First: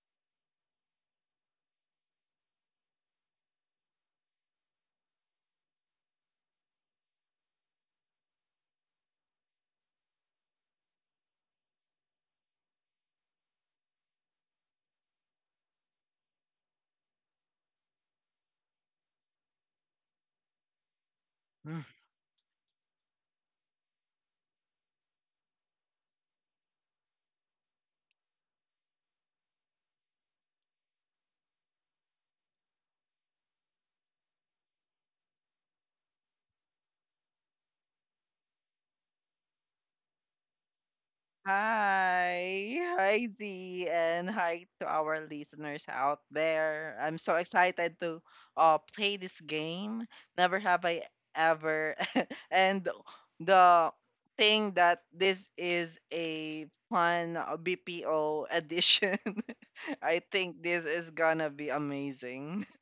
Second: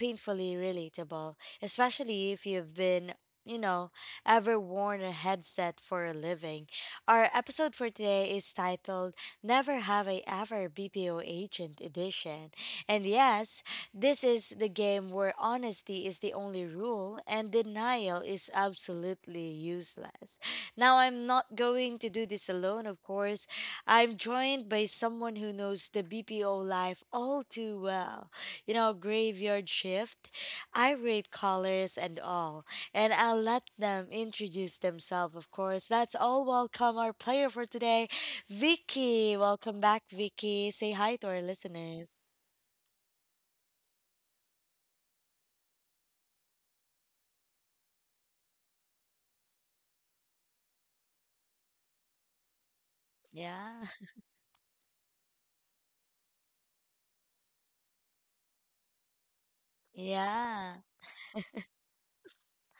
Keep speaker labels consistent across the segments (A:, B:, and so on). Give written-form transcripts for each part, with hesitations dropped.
A: painfully relatable, especially if you've been you know, ever worn a headset for a living. Our episode for today is titled Never Have I Ever BPO Agent Edition. And yes, this is the game where honesty is the only rule and denial is absolutely useless. Now, I'm not
B: Mm.
A: going to do this alone, of course. I'm joined by someone who knows the BPO life all too well. You know, graveyard shift, irate callers, and all. And I'll let them introduce themselves, of course. Let's all welcome our player for today. Vicky, welcome back, Vicky. Say hi to our listeners.
B: Hi, Z, and hi to our listeners out there. I'm so excited to play this game. Never have I ever. and
A: Yeah.
B: the thing that this is a fun BPO edition. I think this
A: Yeah.
B: is gonna be amazing.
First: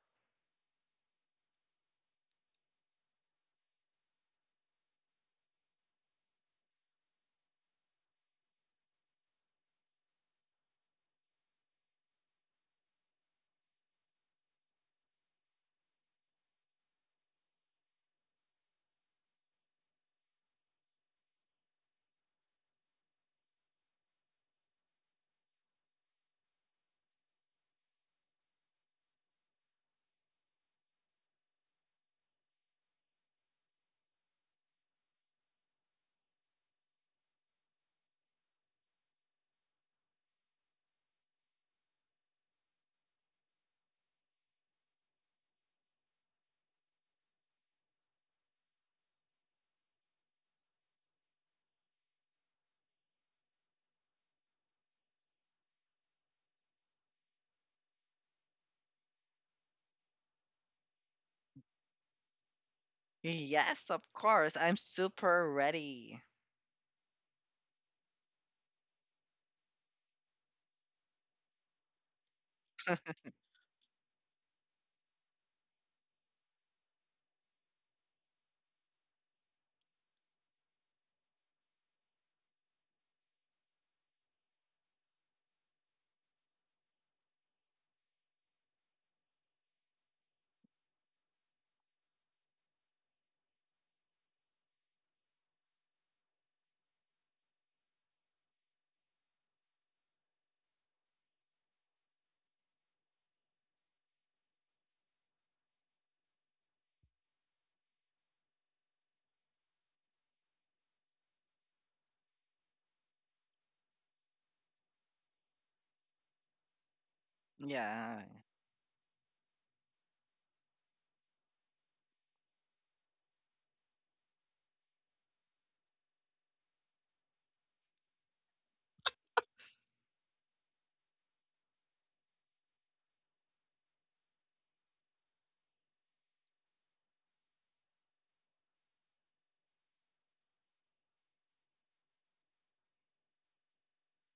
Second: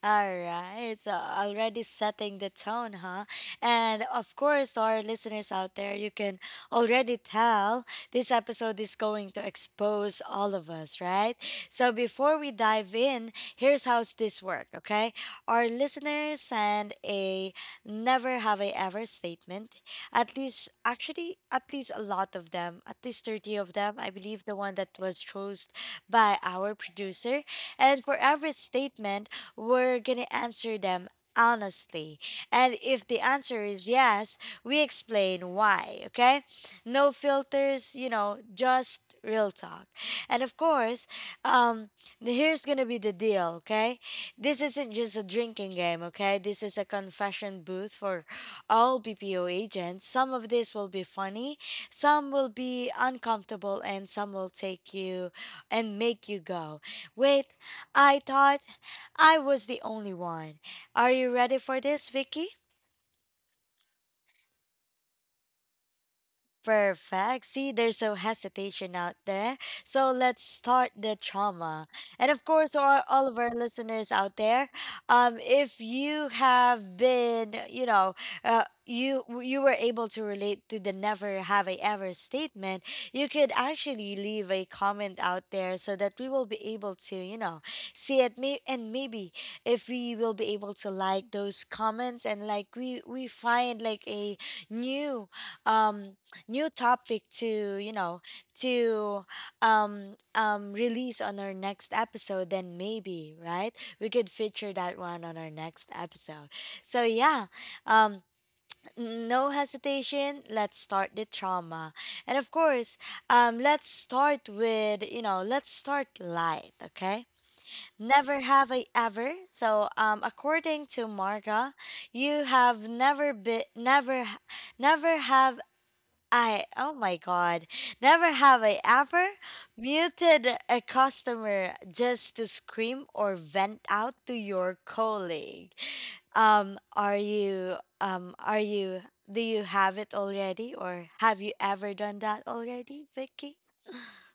A: All right, so already setting the tone, huh? And of course, to our listeners out there, you can already tell this episode is going to expose all of us, right? So before we dive in, here's how this works, okay? Our listeners send a never have I ever statement. At least, actually, at least a lot of them, at least 30 of them, I believe the one that was chosen by our producer. And for every statement, we're gonna answer them honestly. And if the answer is yes, we explain why, okay? No filters, you know, just real talk. And of course, um, here's gonna be the deal, okay? This isn't just a drinking game, okay? This is a confession booth for all BPO agents. Some of this will be funny, some will be uncomfortable, and some will take you and make you go, wait, I thought I was the only one. Are you ready for this, Vicky?
B: Yes, of course. I'm super ready.
A: Perfect. See, there's no hesitation out there. So let's start the trauma. And of course, all of our listeners out there, if you have been, you know, you were able to relate to the never have I ever statement, you could actually leave a comment out there so that we will be able to, you know, see it. Maybe if we will be able to like those comments and like we find like a new um new topic to you know to release on our next episode, then maybe, right, we could feature that one on our next episode. So yeah, um no hesitation, let's start the trauma. And of course, let's start with, you know, let's start light, okay?
B: Yeah.
A: Never have I ever, so according to Marga, you have never been never h- never have I oh my god, never have I ever muted a customer just to scream or vent out to your colleague. Are you do you have it already or have you ever done that already, Vicky?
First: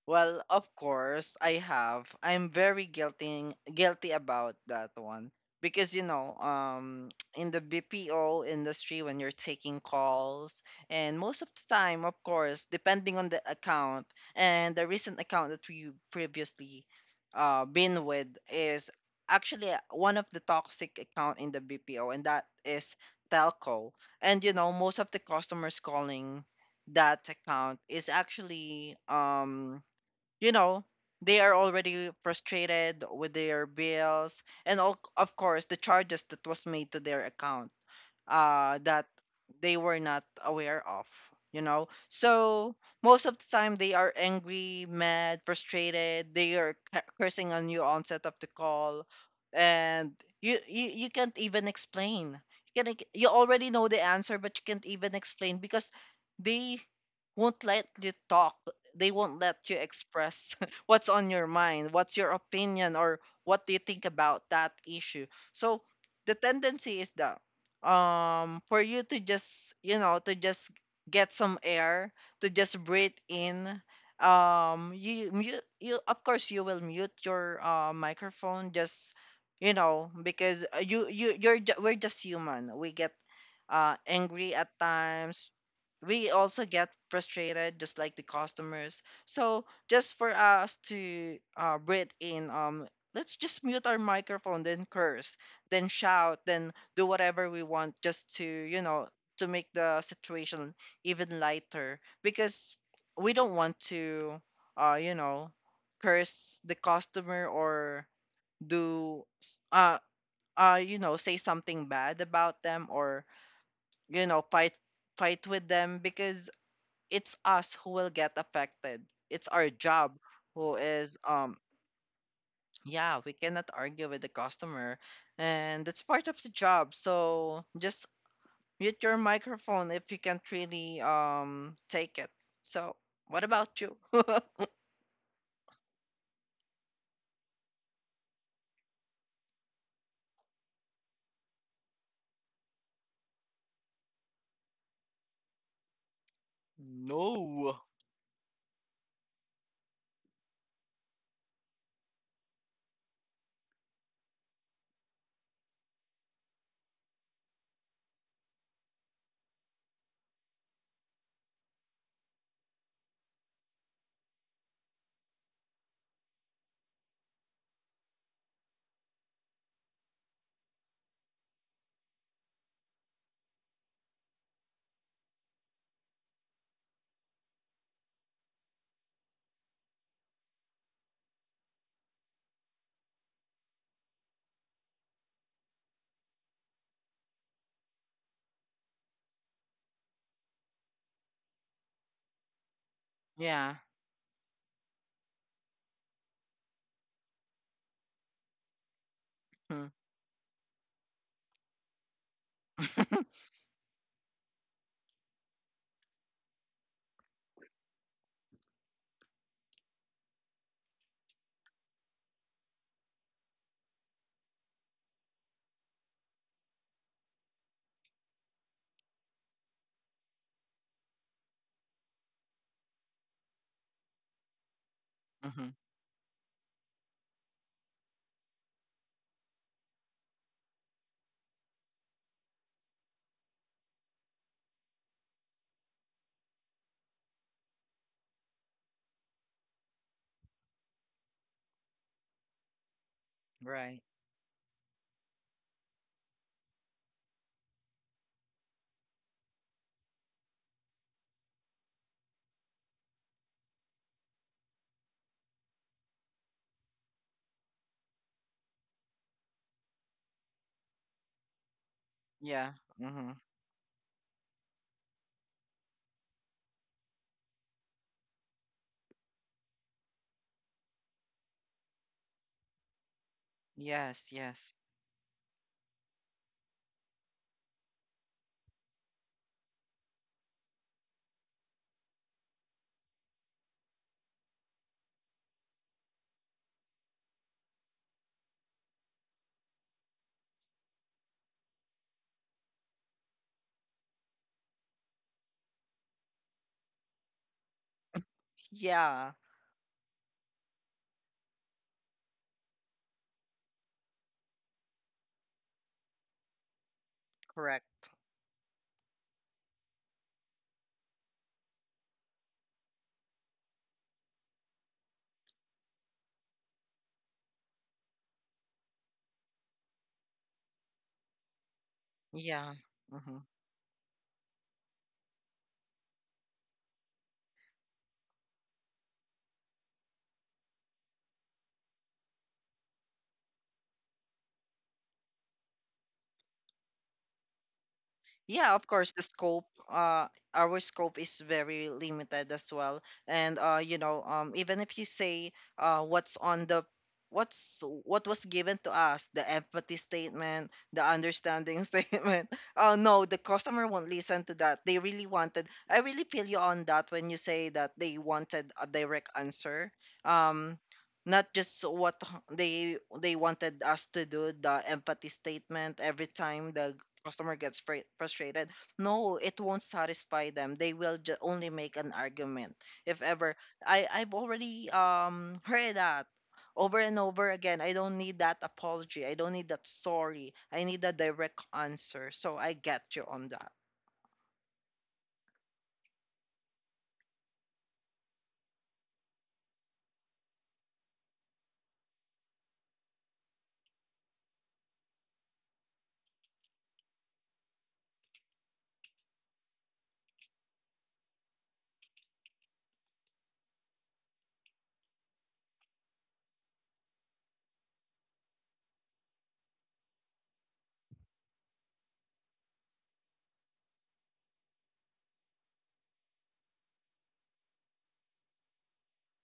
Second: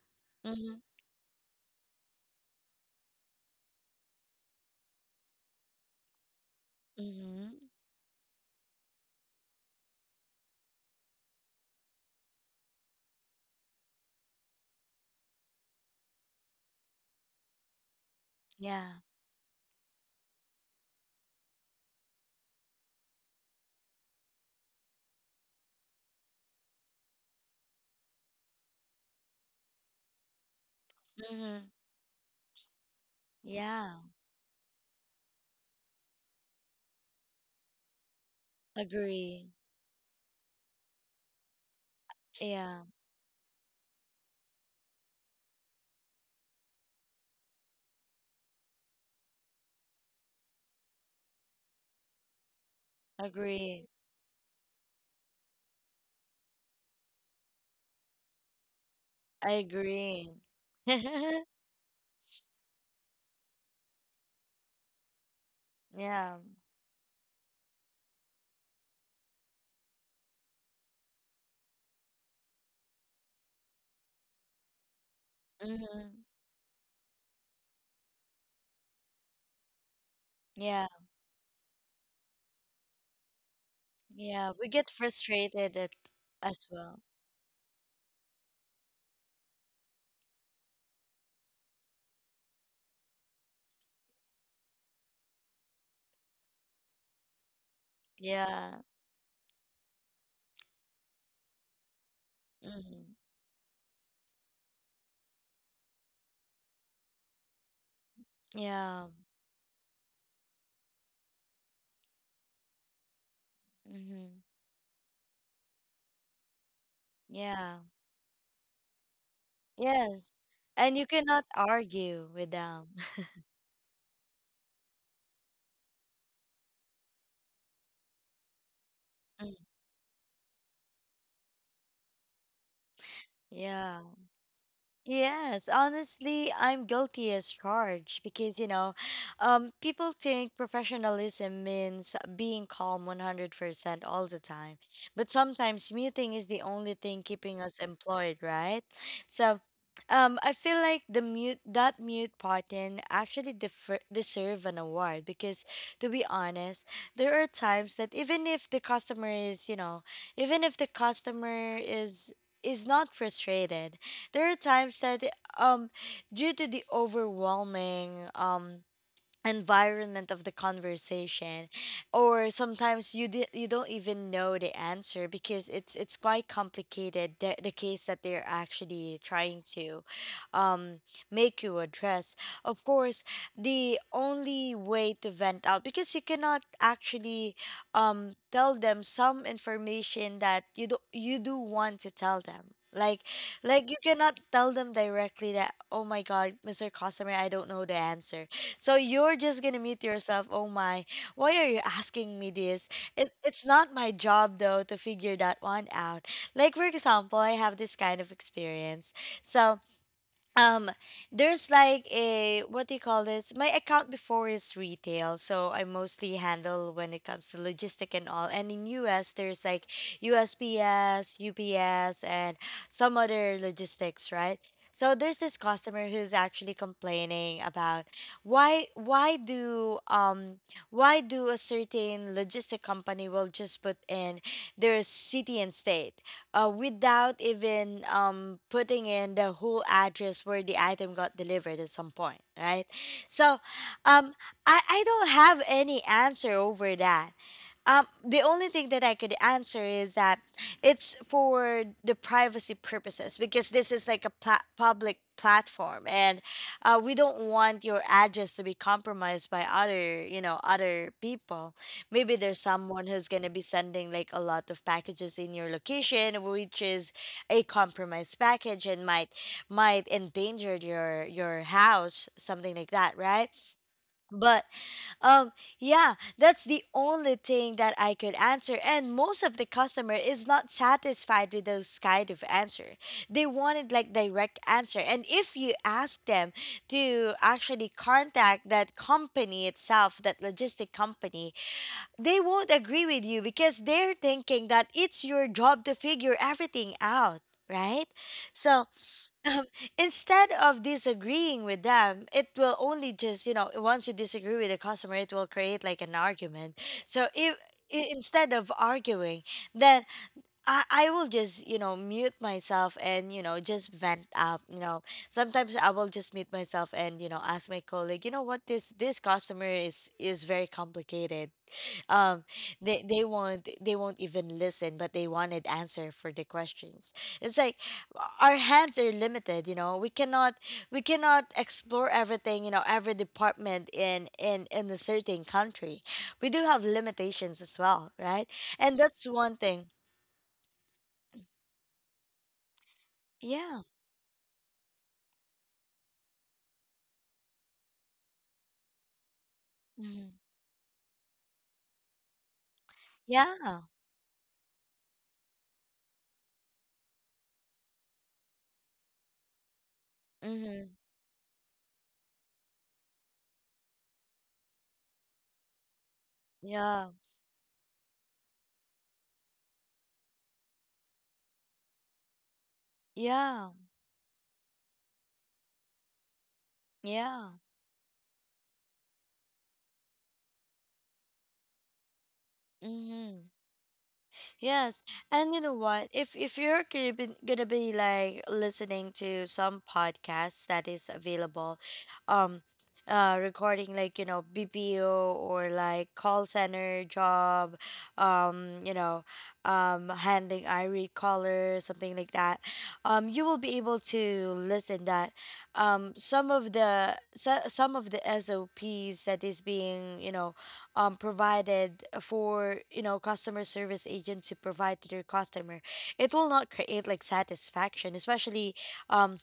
B: Well, of
A: Mhm.
B: course, I have. I'm very guilty about that one because you know, in
A: Mhm.
B: the BPO industry, when you're taking calls, and most of the time, of course, depending on the account and the recent account that we previously been with is
A: Yeah.
B: actually one of the toxic account in the BPO, and that is telco. And you know, most of the customers calling that account is actually you know, they are
A: Mhm.
B: already frustrated with their
A: Yeah.
B: bills and all, of course the charges that was made to their account that
A: Agree.
B: they were not aware of, you know. So
A: Yeah.
B: most of the time they are angry, mad, frustrated, they are cursing on you onset of the call, and you can't even explain. You can like, you already know
A: Agree.
B: the answer, but you can't even explain because they won't let you talk, they won't
A: I
B: let you
A: agree.
B: express what's on your mind, what's your opinion, or what do you think about that issue. So the
A: Yeah.
B: tendency is that for you to just, you know, to just get some air, to just breathe in. You mute, you of
A: Mhm.
B: course you will mute your microphone just, you know, because
A: Yeah.
B: you're we're just human, we get angry
A: Yeah,
B: at
A: we get
B: times.
A: frustrated
B: We also
A: as
B: get
A: well.
B: frustrated just like the customers, so just for us to breathe in, let's just mute our microphone then curse, then shout, then do whatever we want just to,
A: Yeah.
B: you know, to make the situation even lighter because
A: Mm-hmm.
B: we don't want to you know curse the customer or
A: Yeah.
B: do you know, say something bad about them, or you
A: Mm-hmm.
B: know, fight with them because it's us
A: Yeah.
B: who will get affected, it's our job
A: Yes.
B: who
A: And you
B: is
A: cannot argue with them.
B: yeah, we cannot argue with the customer, and that's part of the job. So just mute your
A: Mm.
B: microphone if you can't really take it. So, what about you?
A: Yeah. Yes, honestly, I'm guilty as charged because, you know, people think professionalism means being calm 100% all the time. But sometimes muting is the only thing keeping us
B: No.
A: employed, right? So, I feel like the mute button actually deserve an award because, to be honest, there are times that even if the customer is, you know, even if the customer is not frustrated, there are times that um due to the overwhelming environment of the conversation, or sometimes you don't even know the answer because it's quite complicated, the case that they're actually trying to um make you address. Of course, the only way to vent out, because you cannot actually tell them some information that you do want to tell them, like
B: Yeah.
A: like you cannot tell them directly that, oh my god, Mr. Customer, I don't know the answer, so you're just gonna
B: Hmm.
A: mute yourself. Oh my, why are you asking me this? It's not my job though to figure that one out. Like for example, I have this kind of experience. So um there's like a, what do you call this, my account before is retail, so I mostly handle when it comes to logistic and all, and in US there's like USPS, UPS, and some other logistics, right? So there's this
B: Mm-hmm.
A: customer who's actually complaining about why why do um why do a certain logistic company will just put in their city and state, without even putting in the whole address where the item got delivered at some point, right? So
B: Right.
A: um, I don't have any answer over that. The only thing that I could answer is that it's for the privacy purposes, because this is like a public platform, and we don't want your address to be compromised by other, you know, other people. Maybe there's
B: Yeah.
A: someone who's
B: Mm-hmm.
A: gonna be sending like a lot of packages in your location, which is a compromised package and might endanger your house, something like that, right?
B: Yes.
A: But
B: Yes.
A: um, yeah, that's the only thing that I could answer. And most of the customer is not satisfied with those kind of answer. They wanted like direct answer. And if you ask them to actually contact that company itself, that logistic company, they won't agree with you because they're thinking that it's your job to figure everything out. Right? So
B: Yeah.
A: um, instead of disagreeing with them, it will only just, you know, once you disagree with the customer, it will create like an argument. So if
B: Correct.
A: I- instead of arguing, then I will just, you know, mute myself and, you know, just vent out. You know, sometimes I will just mute myself and, you know, ask my colleague, you know what, this customer is very complicated. um
B: Yeah.
A: they
B: Mm-hmm.
A: won't, they won't even listen, but they wanted answer for the questions. It's like our hands are limited, you know, we cannot, we cannot explore everything, you know, every department in a certain country. We do have limitations as well, right?
B: Yeah, of
A: And
B: course, the
A: that's one
B: scope,
A: thing.
B: our scope is very limited as well. And
A: Yeah.
B: you know, even if you say what's on the what's what was given to us, the empathy
A: Hmm.
B: statement, the understanding statement. Oh no, the
A: Yeah.
B: customer won't listen to that. They really wanted. I really feel you on that when you say that they wanted a direct answer. Um,
A: Hmm.
B: not just what they wanted us to do the empathy statement every time the
A: Yeah.
B: customer gets frustrated. No, it won't satisfy them, they will only make an argument. If ever,
A: Yeah.
B: I've already heard that over and over
A: Yeah.
B: again. I don't need that apology, I don't need that sorry, I need a direct answer. So I get you on
A: Hmm.
B: that.
A: Yes, and you know what? If you're gonna be like listening to some podcasts that is available, um, recording like, you know, BPO or like call center job, you know, handling irate caller, something like that, you will be able to listen that, some of the some of the SOPs that is being, you know, provided for, you know, customer service agent to provide to their customer, it will not create like satisfaction, especially um,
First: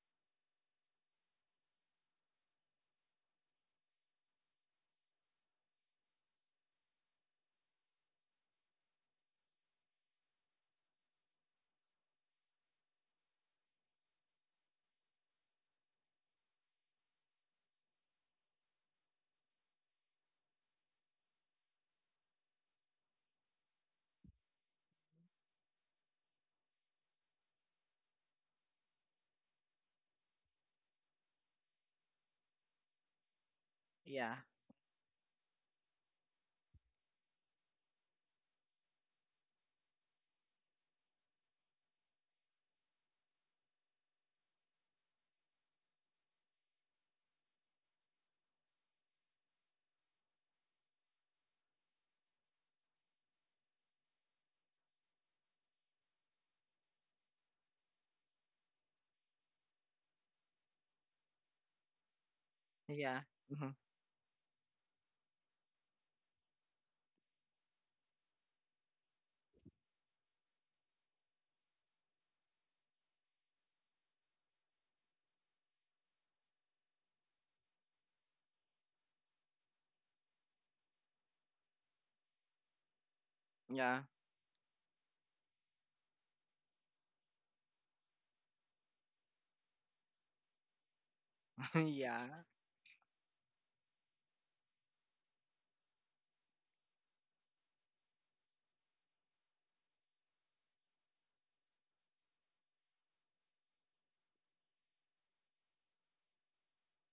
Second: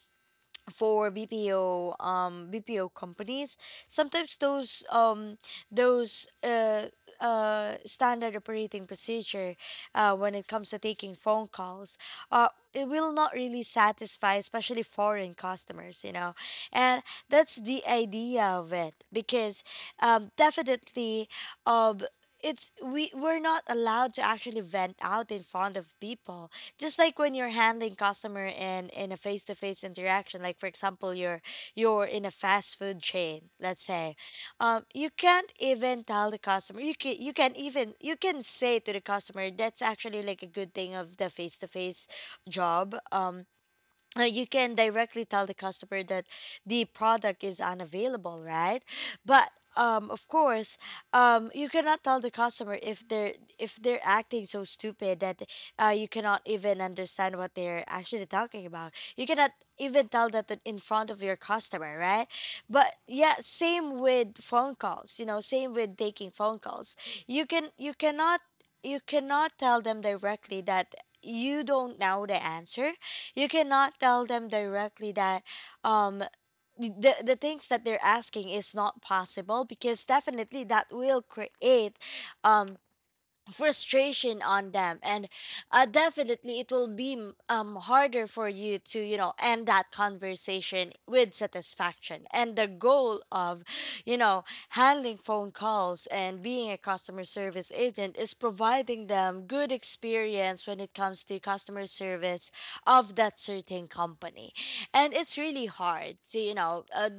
A: for BPO companies. Sometimes those those uh standard operating procedure, when it comes to taking phone calls, uh it will not really satisfy, especially foreign customers, you know. And that's the idea of it, because definitely, um it's, we're not allowed to actually vent out in front of people. Just like when you're handling customer in a face-to-face interaction, like for example, you're in a fast food chain, let's say,
B: Yeah.
A: you can't even tell the customer, you can, you can even you can say to the customer, that's actually like a good thing of the face-to-face job. You can directly tell the customer that the product is unavailable, right? But of course, you cannot tell the customer if they're, if they're acting so stupid that, you cannot even understand what they're actually talking about. You cannot even tell that in front of your customer, right? But
B: Yeah.
A: yeah,
B: Hmm.
A: same with phone calls. You know, same with taking phone calls. You can you cannot tell them directly that you don't know the answer. You cannot tell them directly that um the things that they're asking is not possible, because definitely that will create um
B: Yeah.
A: frustration on them. And definitely it will be harder for you to end that conversation with satisfaction.
B: yeah.
A: And the goal of you know handling phone calls and being a customer service agent is providing them good experience when it comes to customer service of that certain company. And it's really hard to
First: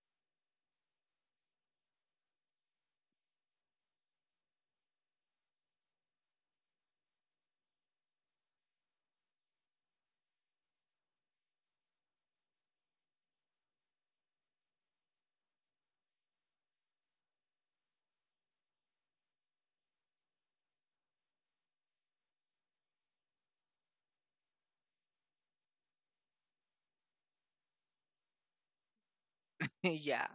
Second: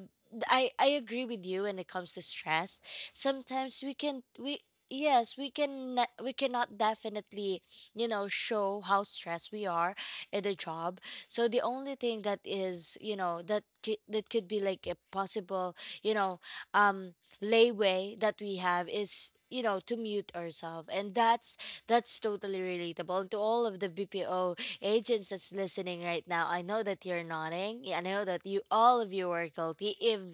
A: I agree with you when it comes to stress. Sometimes we can we yes, we cannot definitely show how stressed we are in the job. So the only thing that is that could be like a possible you know um layway that we have is to mute ourselves, and that's totally relatable. And to all of the bpo agents that's listening right now, I know that you're nodding. I know that you all of you are guilty. If
B: yeah.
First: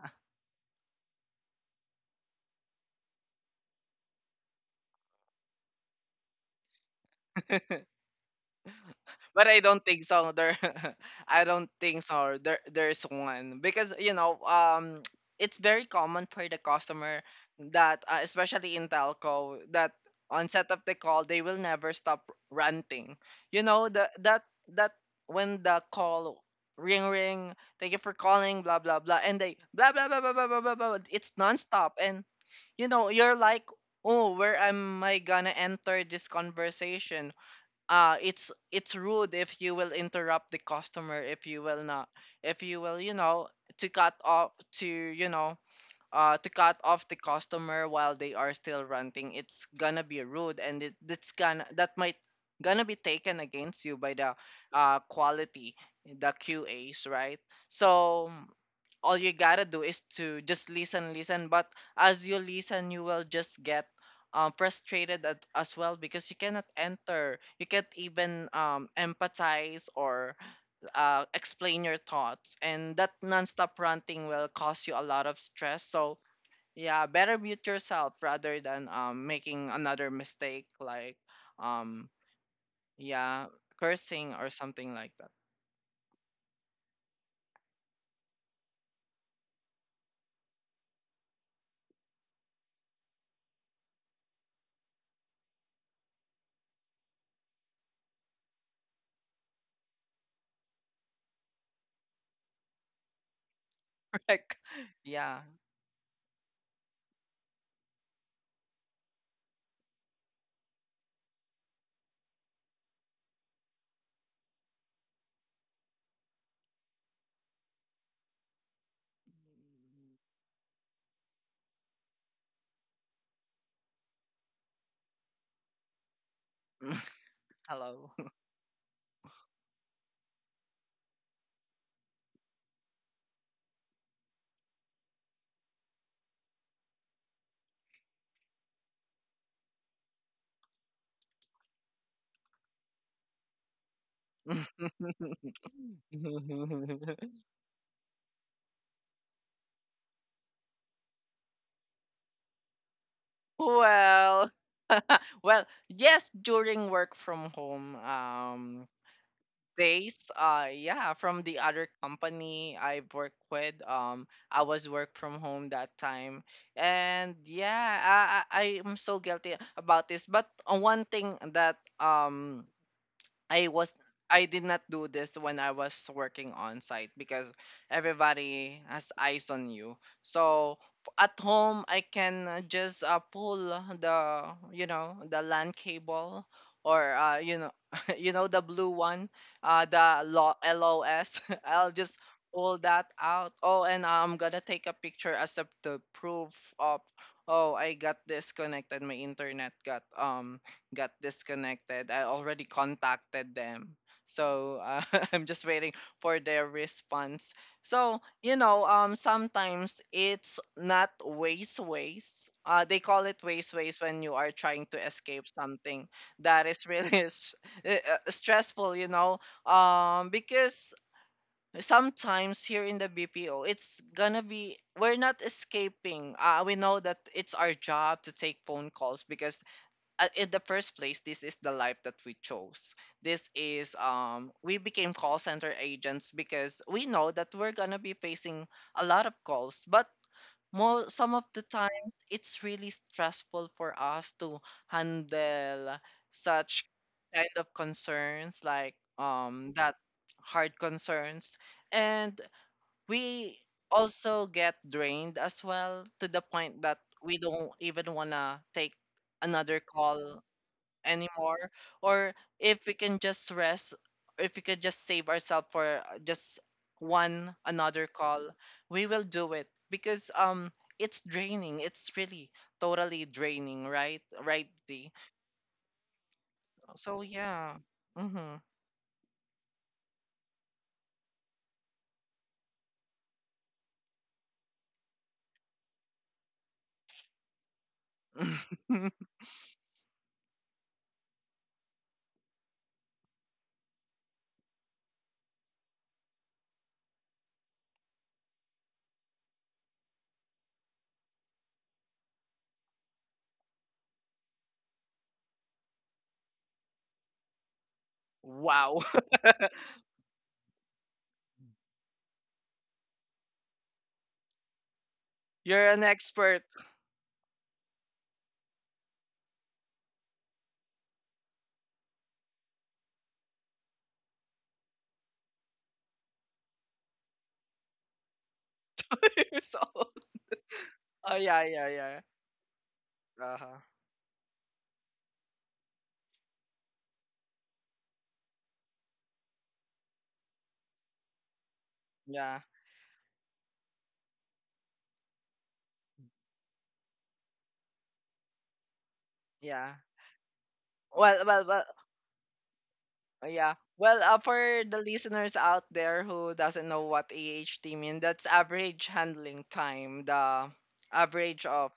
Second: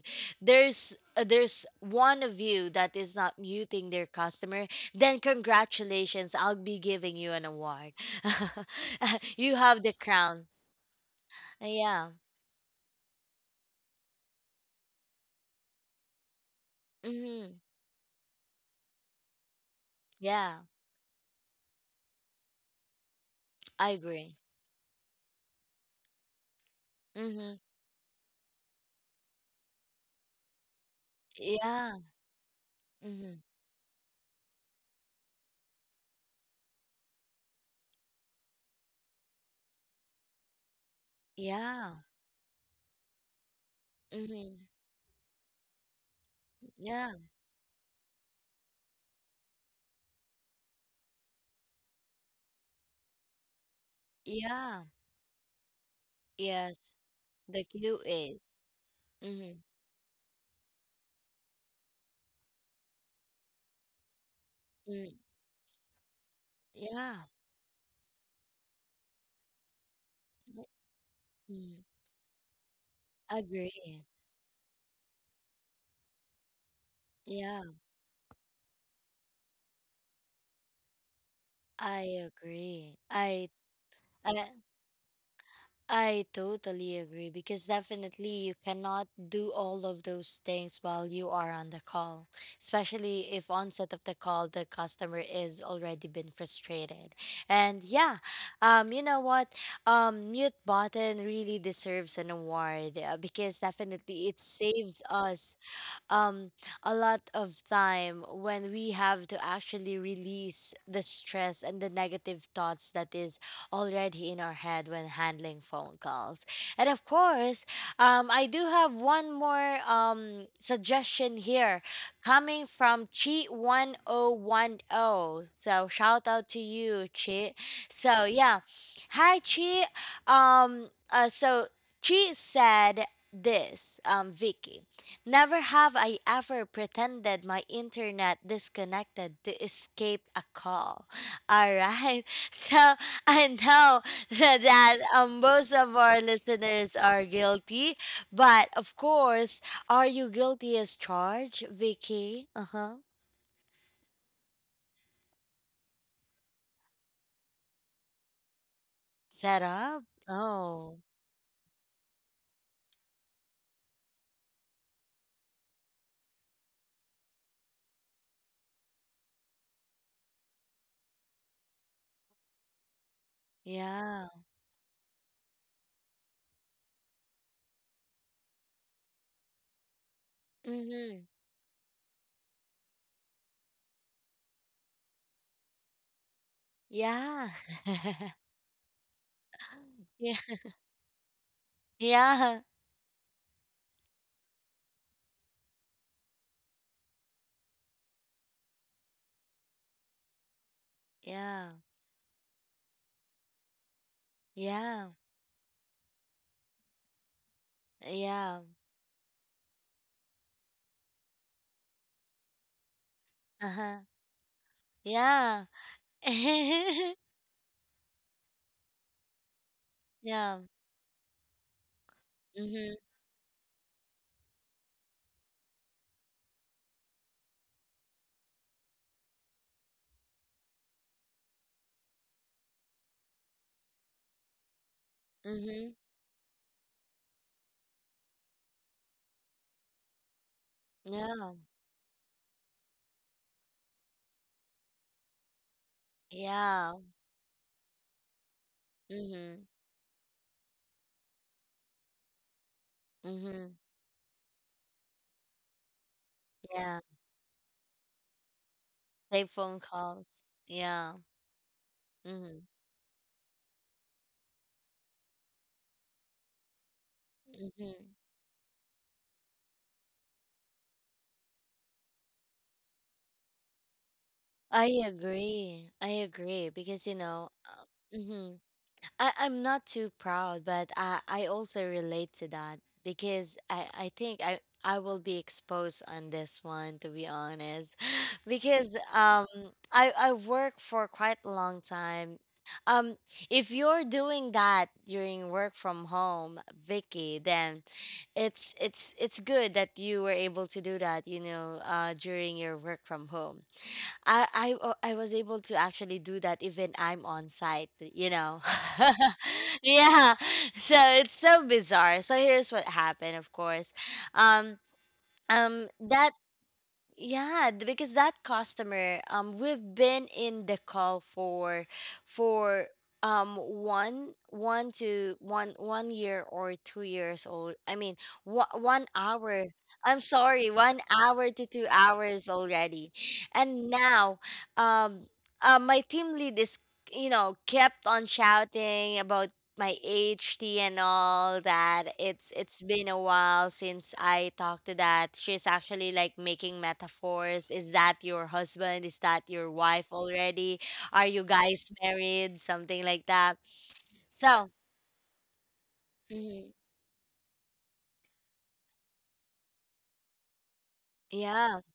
A: there's there's one of you that is not muting their customer, then congratulations, I'll be giving you an award.
B: But
A: You
B: I don't
A: have the
B: think so.
A: crown.
B: There, I don't think
A: Yeah.
B: so. There, there's one because you know, it's very common for the customer
A: Mm-hmm.
B: that, especially in telco, that
A: Yeah,
B: onset of the call they will never stop ranting. You know
A: I
B: the
A: agree.
B: that that when the call ring
A: Mm-hmm.
B: ring, thank you for calling, blah blah blah, and they blah blah blah blah blah blah blah, it's
A: Yeah.
B: nonstop, and you know you're
A: Mm-hmm.
B: like, oh, where am I gonna enter this conversation? It's rude if you will interrupt the customer, if you will
A: Yeah.
B: not, if you will, you know, to cut off,
A: Mm-hmm.
B: to you know, to cut off
A: Yeah,
B: the customer while they are still renting. It's gonna be rude, and it's gonna, that might gonna be taken against you by the
A: yeah,
B: quality, the
A: yes.
B: QAs, right?
A: The cue
B: So
A: is.
B: all you
A: Mm-hmm.
B: gotta do is to just listen, but as you listen you will just get
A: Mm.
B: frustrated as well, because you cannot
A: Yeah.
B: enter, you can't even empathize or
A: Mm.
B: explain your thoughts, and that nonstop
A: Agree.
B: ranting will cause you a lot of stress. So yeah, better
A: Yeah,
B: mute yourself rather than making another mistake like
A: I
B: um
A: agree. I
B: yeah,
A: I
B: cursing or something like that.
A: I totally agree, because definitely you cannot do all of those things while you are on the call, especially if onset of the call the customer is already been frustrated. And yeah, you know what? Mute button really deserves an award, because definitely it
B: Like
A: saves
B: yeah.
A: us um a lot of time when we have to actually release the stress and the negative thoughts that is already in our head when handling phone calls. And of course, I do have one more suggestion here coming from Chi 1010. So shout out to you, Chi.
B: Hello.
A: So yeah. Hi Chi. Um uh so Chi said this, um, Vicky: "Never have I ever pretended my internet disconnected to escape a call." All right. So I know that most of our listeners are guilty, but of course, are you guilty as charged, Vicky? Uh huh.
B: Well, well, yes, during work from home
A: Sarah.
B: days,
A: Oh,
B: yeah, from the other company I worked with, I was work from home that time. And yeah, I am so guilty about this, but one thing that I was
A: yeah.
B: I did not do this when I was working on site because everybody has eyes on you. So
A: Mm-hmm.
B: at home, I can just pull the you know, the LAN cable, or
A: Yeah.
B: you know, you know the blue one, the
A: Yeah.
B: LOS. I'll just
A: Yeah.
B: pull that out. Oh, and I'm gonna take a picture as the proof of, oh I got disconnected. My internet got
A: Yeah.
B: disconnected. I already contacted them. So
A: Yeah.
B: I'm just waiting for their response. So, you
A: Yeah.
B: know, sometimes it's not waste waste. They call it
A: Uh
B: waste
A: huh.
B: waste when you are trying to escape
A: Yeah.
B: something that is really stressful, you know,
A: Yeah.
B: because sometimes here
A: Mhm.
B: in the BPO, it's gonna be, we're not escaping. We know that it's our job to take phone calls because in the first place, this is the life that we chose. This is we became call center
A: Mhm.
B: agents because we know that we're gonna be facing a lot of calls, but more some of
A: Yeah.
B: the times it's really stressful for us to handle such
A: Yeah.
B: kind of concerns like
A: Mhm.
B: that hard concerns, and we
A: Mhm.
B: also get drained as well, to the point
A: Yeah.
B: that we don't even want to take
A: Take phone
B: another
A: calls.
B: call
A: Yeah.
B: anymore, or
A: Mhm.
B: if we can just rest, if we could just save ourselves for just one another
A: Mhm.
B: call, we will do it because it's draining, it's really totally draining, right? Right,
A: I
B: Dee?
A: agree. I agree, because
B: So yeah.
A: Mhm.
B: Mm-hmm.
A: I'm not too proud, but I also relate to that, because I think I will be exposed on this one, to be honest. Because I work for quite a long time. Um if you're doing that during work from home, Vicky, then it's it's good that you were able to do that, you know, uh, during your work from home. I was able to actually do that even I'm on site, you know.
B: Wow.
A: Yeah. So it's so bizarre. So here's what happened, of course. Um
B: You're an
A: that
B: expert.
A: yeah, because that customer, we've been in the call for for um, one one to one one year or 2 years old. I mean, one one
B: You're
A: hour.
B: so, oh
A: I'm sorry, 1 hour
B: yeah,
A: to two
B: yeah, yeah.
A: hours already.
B: Uh-huh.
A: And now, um, my team lead is kept on shouting about my HT and all that.
B: Yeah.
A: It's been a while since I talked to that. She's actually like making metaphors. Is that your husband? Is that your
B: yeah
A: wife already? Are you
B: well,
A: guys married? Something like that.
B: Yeah. Well, for
A: So,
B: the listeners out there who
A: mhm,
B: doesn't know what AHT mean, that's average handling time, the average
A: yeah,
B: of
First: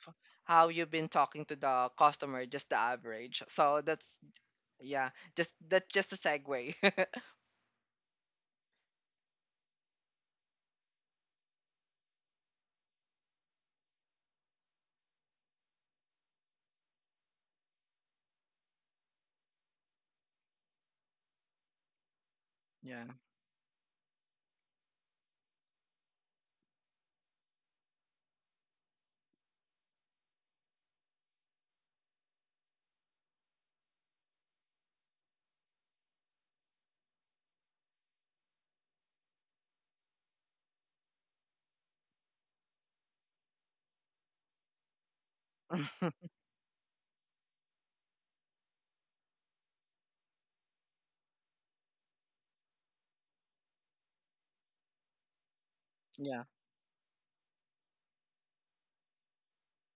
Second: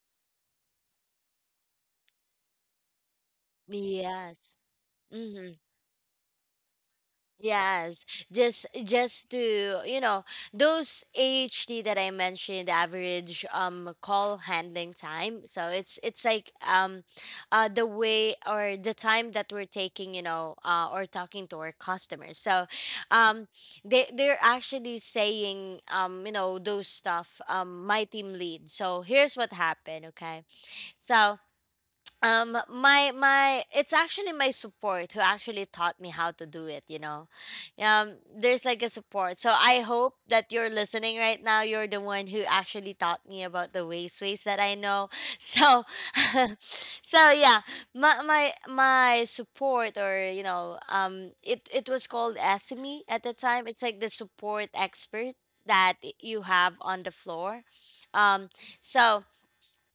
B: how you've been talking to the customer, just the average. So that's
A: yes.
B: yeah, just
A: Mm-hmm.
B: that's just a segue.
A: Yes, just to you know, those AHT that I mentioned, average call handling time. So it's like the way or the time that we're taking, you know, or talking to our customers. So,
B: Yeah.
A: um, they they're actually saying um, you know, those stuff, um, my team lead. So here's what happened. Okay, so my it's actually my support who actually taught me how to do it, you know. There's like a support, so I hope that you're listening right now. You're the one who actually taught me about the ways that I know. So so yeah, my support, or you know, um, it was called SME at the time. It's like the support expert that you
B: Yeah.
A: have on the floor. Um so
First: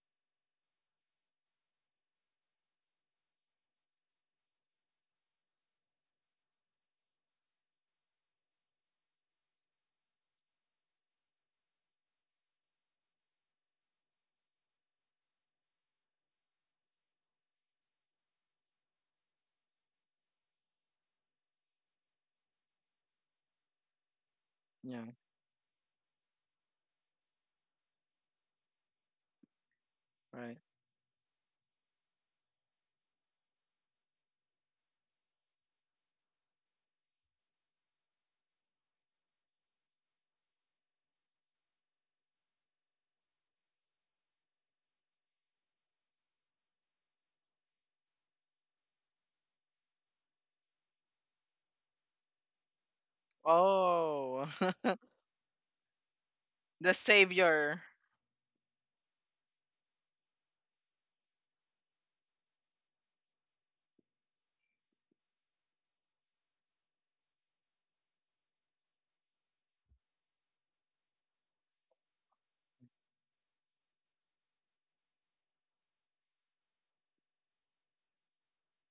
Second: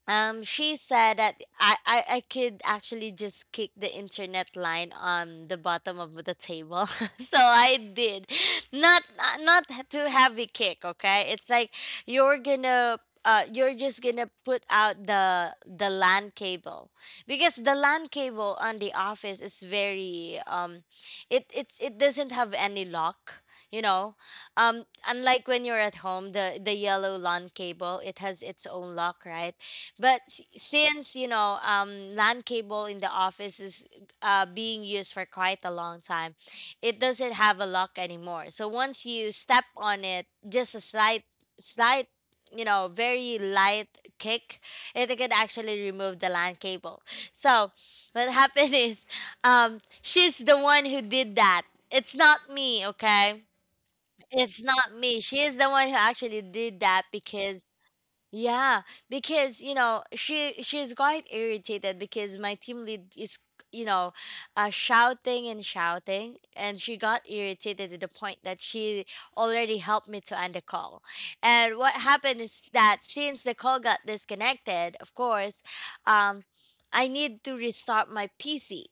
A: she said that I could actually just kick the internet line on the bottom of the table. So I did. Not not too heavy kick, okay? It's like you're gonna you're just gonna put out the LAN cable, because the LAN cable on the office is very um, it doesn't have any lock, you know. Um,
B: Yeah.
A: unlike when you're at home, the yellow LAN cable, it has its own lock, right? But
B: Right.
A: since you know, LAN cable in the office is being used for quite a long time, it doesn't have a lock anymore. So once you step on it, just a slight, slight, you know, very light kick, it can actually remove the LAN cable. So what happened is, she's the one who did that. It's not me, okay?
B: Oh,
A: It's not me. She is the one who actually did
B: the
A: that, because
B: savior.
A: yeah, because you know she she's quite irritated because my team lead is you know shouting and shouting, and she got irritated to the point that she already helped me to end the call. And what happened is that since the call got disconnected, of course, um, I need to restart my PC,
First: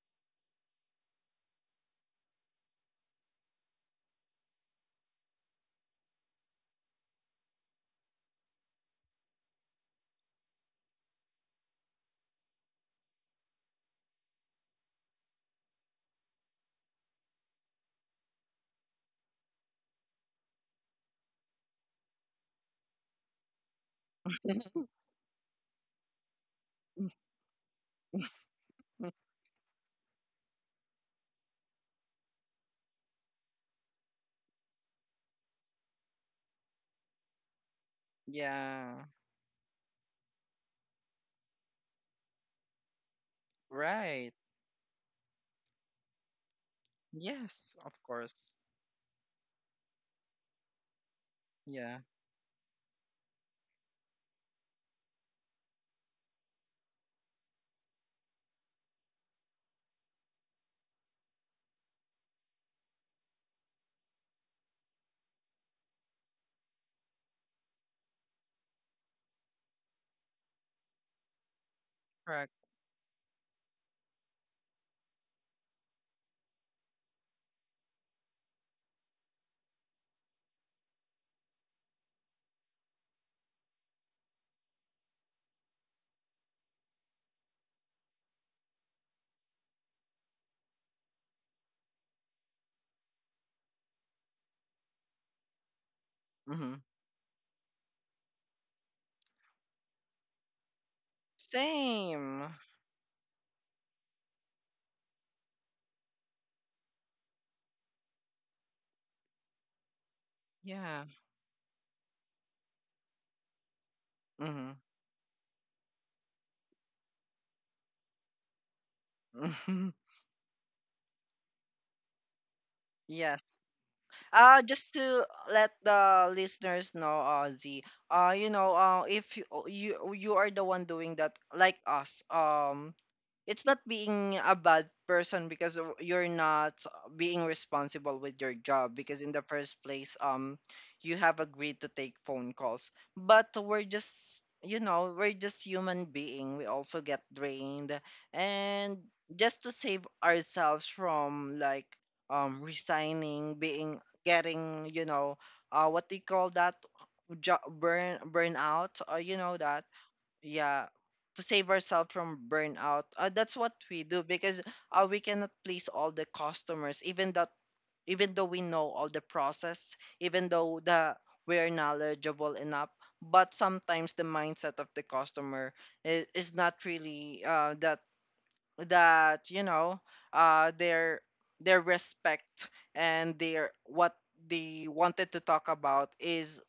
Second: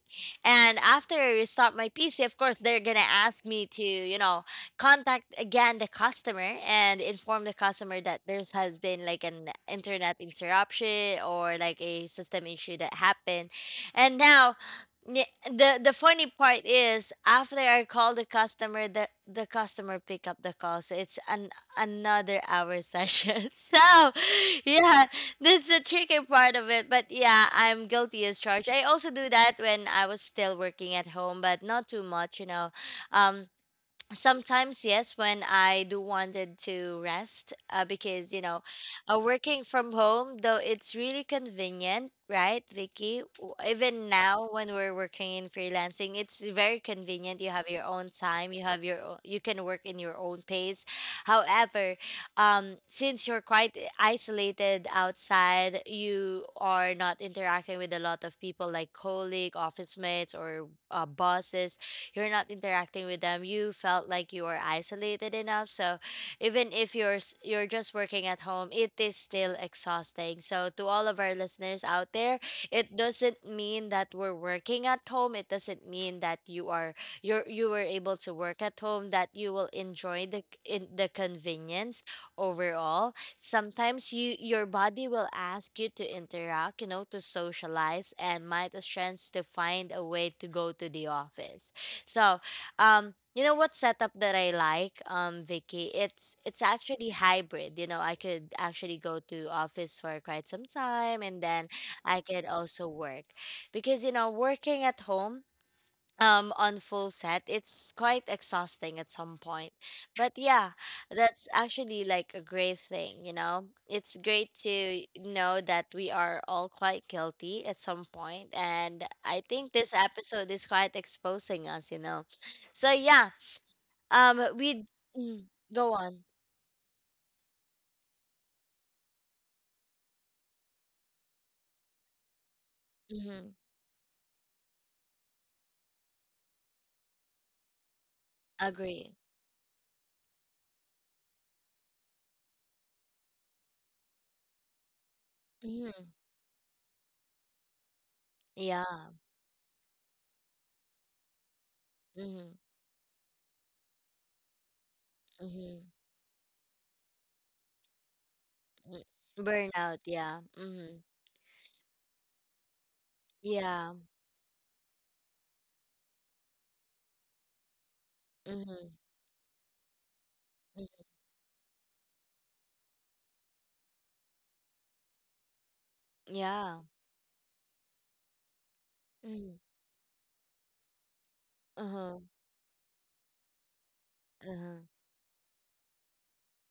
A: and after I restart my PC, of course they're gonna ask me to, you know, contact again the customer and inform the customer that there's has been like an internet interruption or like a system issue that happened. And now yeah, the funny part is after I call the customer, the customer pick up the call, so it's an another hour session. So, yeah, that's the tricky part of it. But yeah, I'm guilty as charged. I also do that when I was still working at home, but not too much, you know. Um, sometimes yes when I do wanted to rest, because you know
B: Yeah.
A: working from home, though it's really convenient, right, Vicky? Even
B: Right.
A: now when we're working in freelancing, it's very convenient. You have
B: Yes,
A: your
B: of
A: own time,
B: course.
A: you have your own, you can work in your own pace. However,
B: Yeah.
A: um, since you're quite isolated outside, you are not interacting with a lot of people like colleague, office mates, or bosses. You're not interacting with them, you felt like you were isolated enough. So even if you're just working at home, it is still exhausting. So to all of our listeners out there,
B: Correct.
A: it doesn't mean that we're working at home, it doesn't mean that you're you were able to work at home that you will enjoy the in the convenience. Overall, sometimes your body will ask you to interact, you know, to socialize, and might a chance to find a way to go to the office. So, you know what setup that I like, Vicky? It's
B: Mm-hmm.
A: actually hybrid. You know, I could actually go to office for quite some time, and then I could
B: Same.
A: also work, because you know working at home um, on full set, it's quite exhausting at some point. But yeah,
B: Yeah.
A: that's actually like a great thing. You know, it's great
B: Mm-hmm.
A: to know that we are all quite guilty at some point, and I think this episode is quite exposing us, you know. So yeah,
B: Yes.
A: um, we,
B: Just to
A: mm,
B: let
A: go on.
B: the listeners know, Ozzy. Z, you know, if you are the one doing that, like us,
A: Mm-hmm.
B: it's not being a bad person because you're not being responsible with your job
A: Agree.
B: because in the first place you have agreed to take phone calls, but we're just, you know, we're just
A: Mm-hmm.
B: human being, we also get drained, and
A: Yeah.
B: just to save ourselves from like
A: Mm-hmm.
B: resigning, being getting, you know,
A: Mm-hmm.
B: what do you call that, burnout,
A: Mm,
B: you know that,
A: burnout, yeah.
B: yeah,
A: Mm-hmm.
B: to save ourselves from burnout. That's what
A: Yeah.
B: we do because we cannot please all the customers, even that, even though we
A: Mm-hmm.
B: know all the process, even though
A: Mm-hmm.
B: the we're knowledgeable enough, but sometimes the mindset of the customer is
A: Yeah.
B: not really that
A: Mm-hmm.
B: you know, uh, their their
A: Uh-huh.
B: respect, and their what
A: Uh-huh.
B: they wanted to talk about is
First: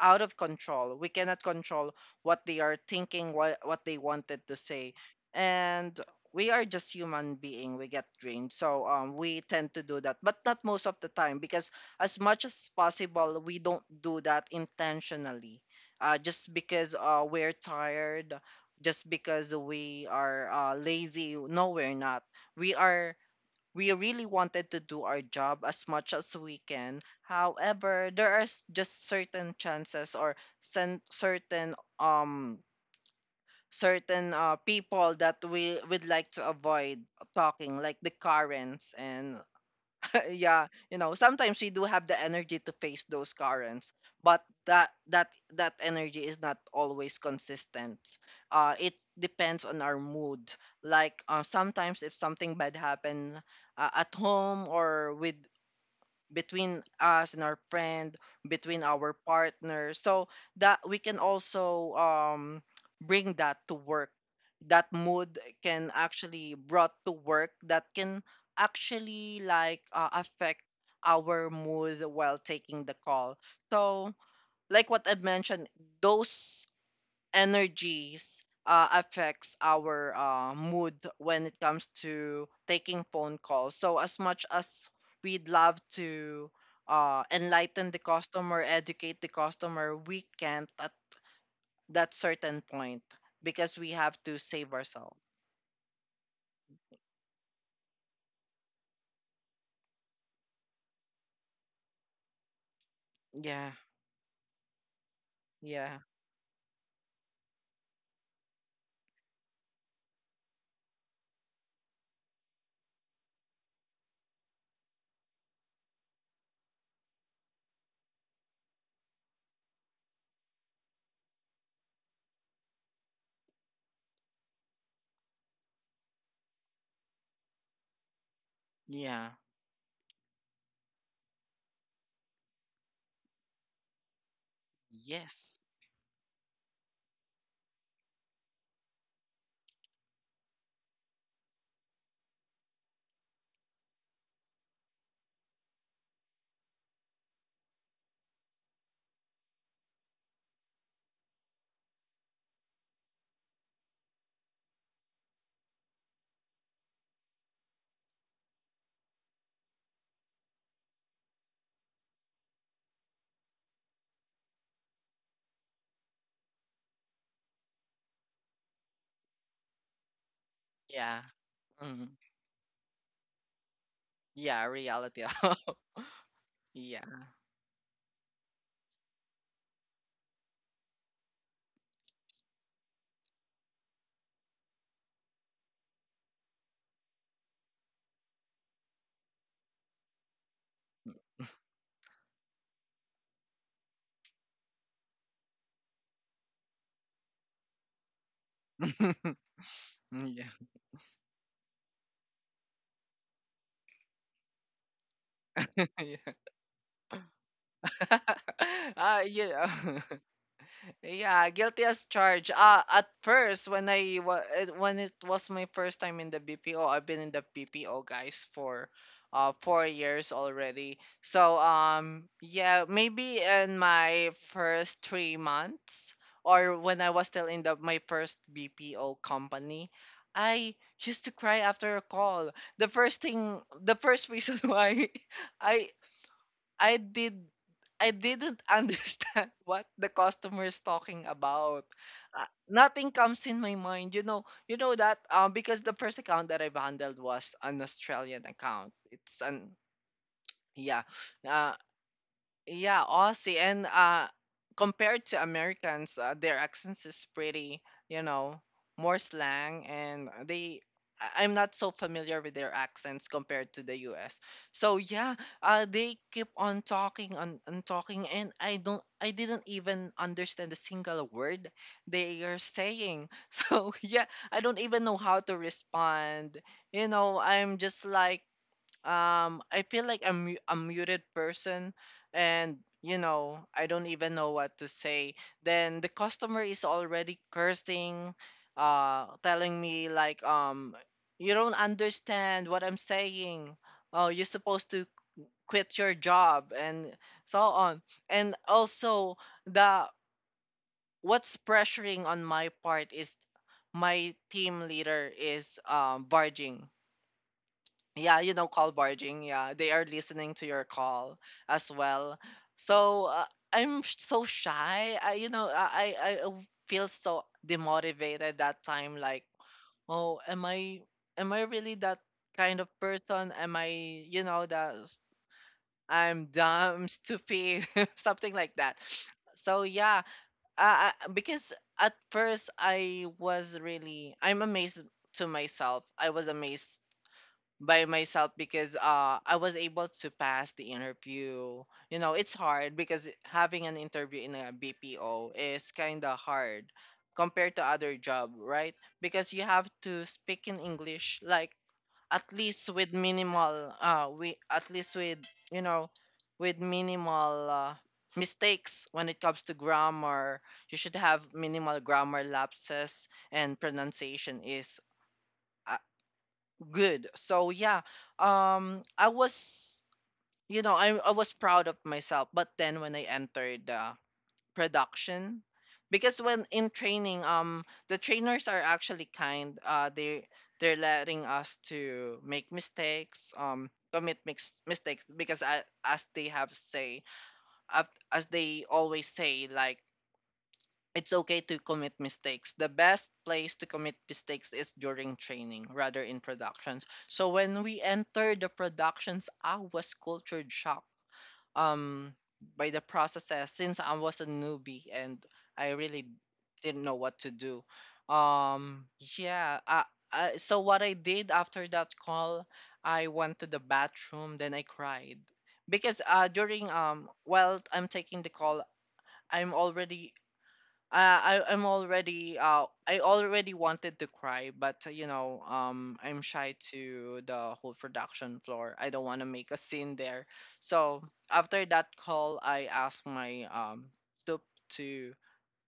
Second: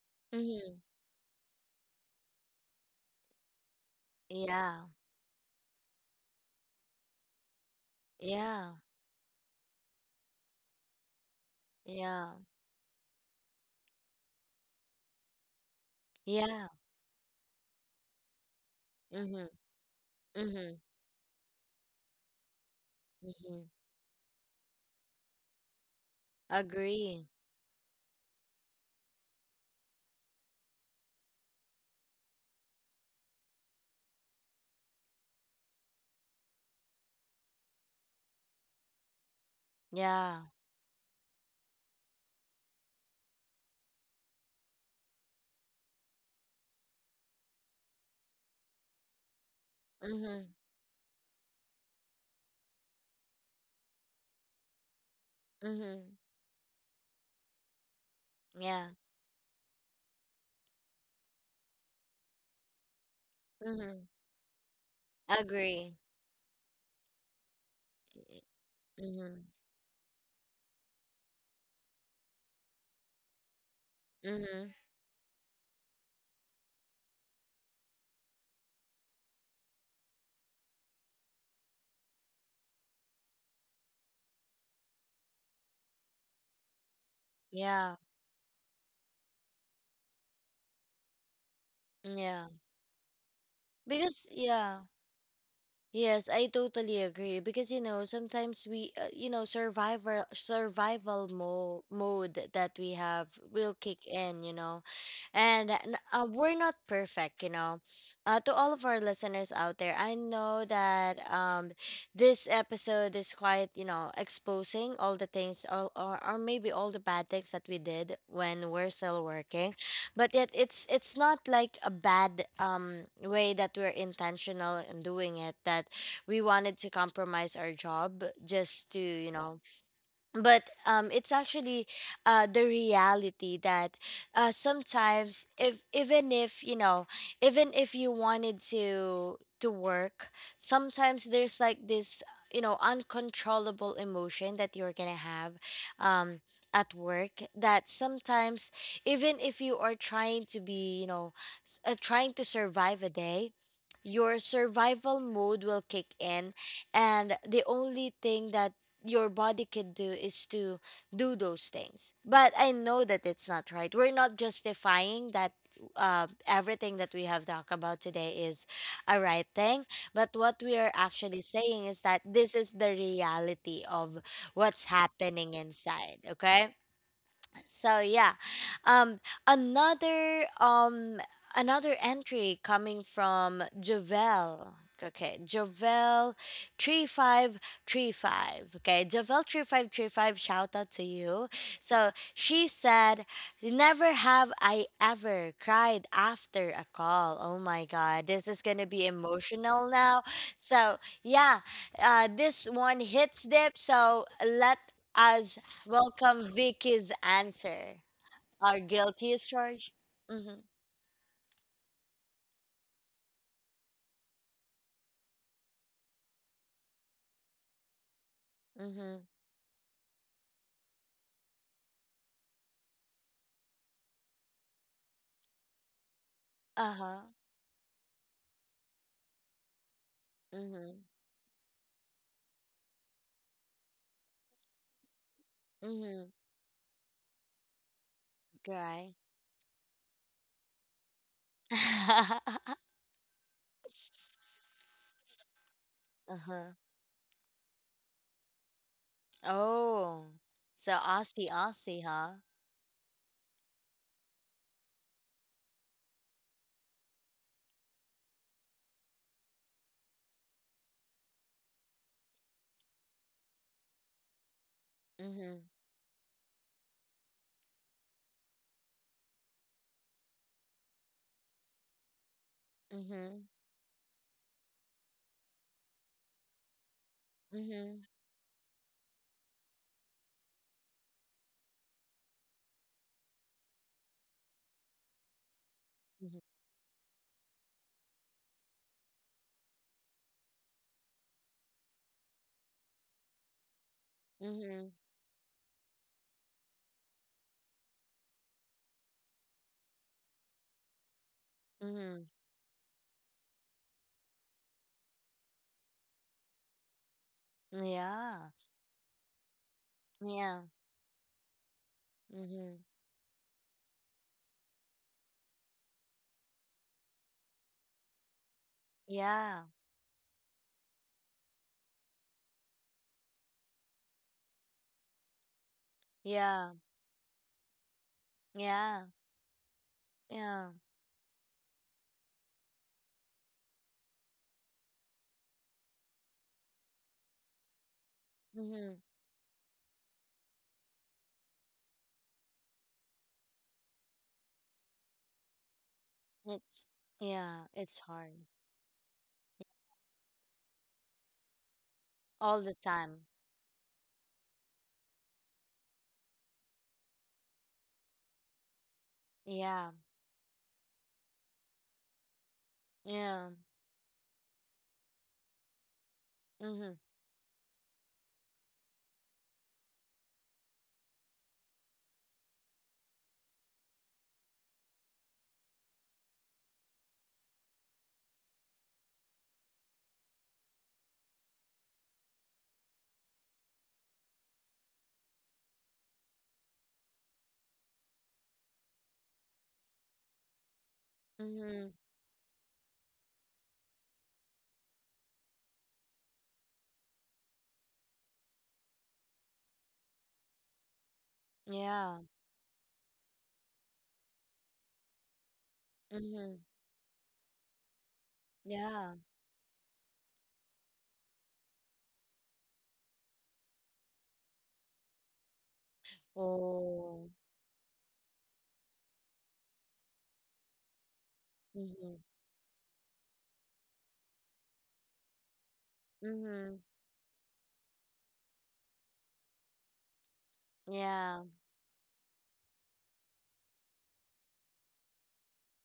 B: out of
A: Mm-hmm.
B: control. We cannot control what they are thinking, what they wanted to
A: Yeah.
B: say, and we are just human being. We get drained,
A: Yeah.
B: so we tend to do that, but not most of the time, because as
A: Yeah.
B: much as possible, we don't do that intentionally. Just
A: Yeah.
B: because we're tired, just
A: Mm-hmm.
B: because we are
A: Mm-hmm.
B: lazy. No, we're not. We are
A: Mm-hmm.
B: we really wanted to do our job as much as we can.
A: Agree.
B: However, there are just certain chances or certain certain people that we would like to avoid talking, like the Karens, and
A: Yeah.
B: yeah, you know, sometimes we do have the energy to face those currents, but that energy is not always consistent. It depends on our mood.
A: Mm-hmm.
B: Like sometimes if something bad happen at home, or with,
A: Mm-hmm.
B: between us and our friend, between
A: Yeah.
B: our partner. So that we can also bring that to
A: Mm-hmm.
B: work. That mood can
A: Agree.
B: actually brought to work, that can
A: Mm-hmm.
B: actually like affect our mood while taking the call. So
A: Mm-hmm.
B: like what I mentioned, those energies affects our mood when it comes to taking phone calls. So as much as we'd love to enlighten
A: Yeah.
B: the customer, educate the customer, we can't at that
A: Yeah.
B: certain point because we have
A: Because
B: to save
A: yeah.
B: ourselves.
A: Yes, I totally agree, because you know sometimes we you know survival mode that we have will
B: Yeah,
A: kick in, you know. And
B: yeah,
A: we're not perfect, you know. To all of our listeners out there, I know that this episode is quite, you know, exposing all the things, or maybe all the bad things that we did when we're still working. But yet it's not like a bad way, that we're intentional in doing it, that we wanted to compromise our job just to, you
B: yeah.
A: know, but it's actually the reality that sometimes
B: Yes.
A: if even if you know, even if you wanted to work, sometimes there's like this you know uncontrollable emotion that you're gonna have um, at work, that sometimes even if you are trying to be you know trying to survive a day, your survival mode will kick in, and the only thing that your body could do is to do those things. But I know that it's not right. We're not justifying that everything that we have talked about today is a right thing. But what we are
B: Yeah.
A: actually saying is
B: Mm.
A: that this is the reality of
B: Yeah,
A: what's
B: reality.
A: happening inside. Okay.
B: yeah.
A: So yeah, um, another um, another entry coming from Javel. Okay, Javel 3535. Okay, Javel 3535. Shout out to you. So she said, "Never have I ever cried after a call." Oh my God, this is gonna be emotional now.
B: yeah.
A: So yeah, this one hits deep. So let us
B: yeah.
A: welcome Vicky's answer. Our
B: You
A: guiltiest
B: know.
A: charge. Mhm.
B: Yeah, guilty as charged. At first, when it was my first time in the BPO, I've been in the BPO guys for
A: Mhm.
B: 4 years already. So yeah, maybe in my first 3 months or when I was
A: Uh-huh.
B: still in the my first BPO company, I
A: Mhm.
B: used to cry after a call. The first reason why I
A: Mhm.
B: I did I didn't
A: Right.
B: understand what the customer's talking about. Nothing comes in my mind. You know that because the first account that
A: uh-huh.
B: I've handled was an Australian account. It's an
A: Oh. So
B: yeah.
A: Aussie
B: Uh,
A: Aussie, huh?
B: yeah, Aussie and compared to Americans, their accents is pretty, you know, more slang and they I'm not so familiar with their accents compared to the US. So yeah,
A: Mhm.
B: they keep on talking on talking and I didn't even understand a single word they are saying.
A: Mhm.
B: So yeah, I don't even know how to respond. You know, I'm just
A: Mhm.
B: like I feel like a muted person, and you know, I don't even know what to say. Then the
A: Mhm.
B: customer is already cursing, telling me like, you don't understand what I'm saying. Oh, you're supposed
A: Mhm.
B: to quit your job and so on. And also the what's pressuring
A: Mhm.
B: on my part is my team leader is barging yeah,
A: Yeah.
B: you know, call barging. Yeah, they are listening
A: Yeah.
B: to your call as well.
A: Mhm.
B: So so shy. I, you know, I feel so demotivated that time. Like,
A: Yeah.
B: oh, am I, am I really that kind of person? Am I, you know, that I'm
A: Yeah.
B: dumb, stupid, something like that.
A: Yeah.
B: So yeah,
A: Yeah.
B: because at first I'm amazed to myself. I was amazed by myself because
A: Mhm.
B: I was able to pass the interview. You know, it's hard because having an interview in a BPO is kind of hard
A: It's yeah,
B: compared to
A: it's
B: other
A: hard
B: job, right? Because you have to speak in English like at
A: all the
B: least with
A: time.
B: minimal we at least with you know with minimal mistakes when it comes to
A: Yeah.
B: grammar. You should have minimal grammar lapses
A: Yeah.
B: and pronunciation is uh,
A: Mhm.
B: good. So yeah, um, I was, you know, I was proud of myself. But then when I entered the production, because when in training, the trainers are actually kind. They're letting us to make mistakes. Commit mistakes because as they have say as they always say like it's okay to
A: Mhm.
B: commit mistakes. The best place to commit mistakes is during training rather in productions. So when we enter the productions, I was cultured shocked
A: Yeah.
B: um by the processes since I was a newbie and I really
A: Mhm.
B: didn't know what to do. Um
A: Yeah.
B: yeah, so what I did after that call, I went to the bathroom, then I cried because during
A: Oh.
B: while I'm taking the call, I'm already
A: Mhm.
B: I already wanted to cry, but you know I'm shy
A: Mhm.
B: to the whole production floor. I don't want to make a scene there. So
A: Yeah.
B: after that call, I asked my tup to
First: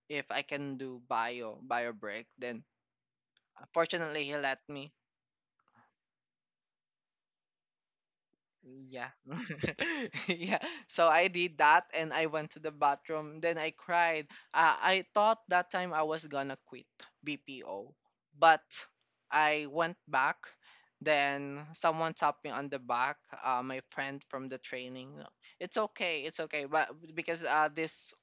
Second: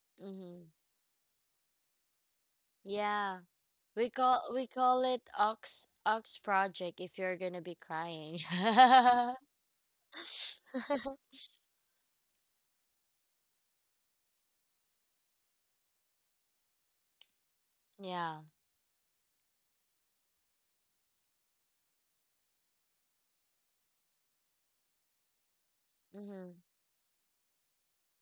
B: if I
A: Mhm.
B: can do bio break. Then
A: Yeah. We
B: fortunately he
A: call
B: let
A: we
B: me.
A: call it Ox Ox Project if you're gonna be crying.
B: Yeah. yeah. So I did that and I went to the bathroom. Then I cried. I thought that time I was gonna quit BPO.
A: Yeah.
B: But I went back. Then someone tapped me on the back, my friend from the training. It's okay, it's
A: Mhm.
B: okay. But because this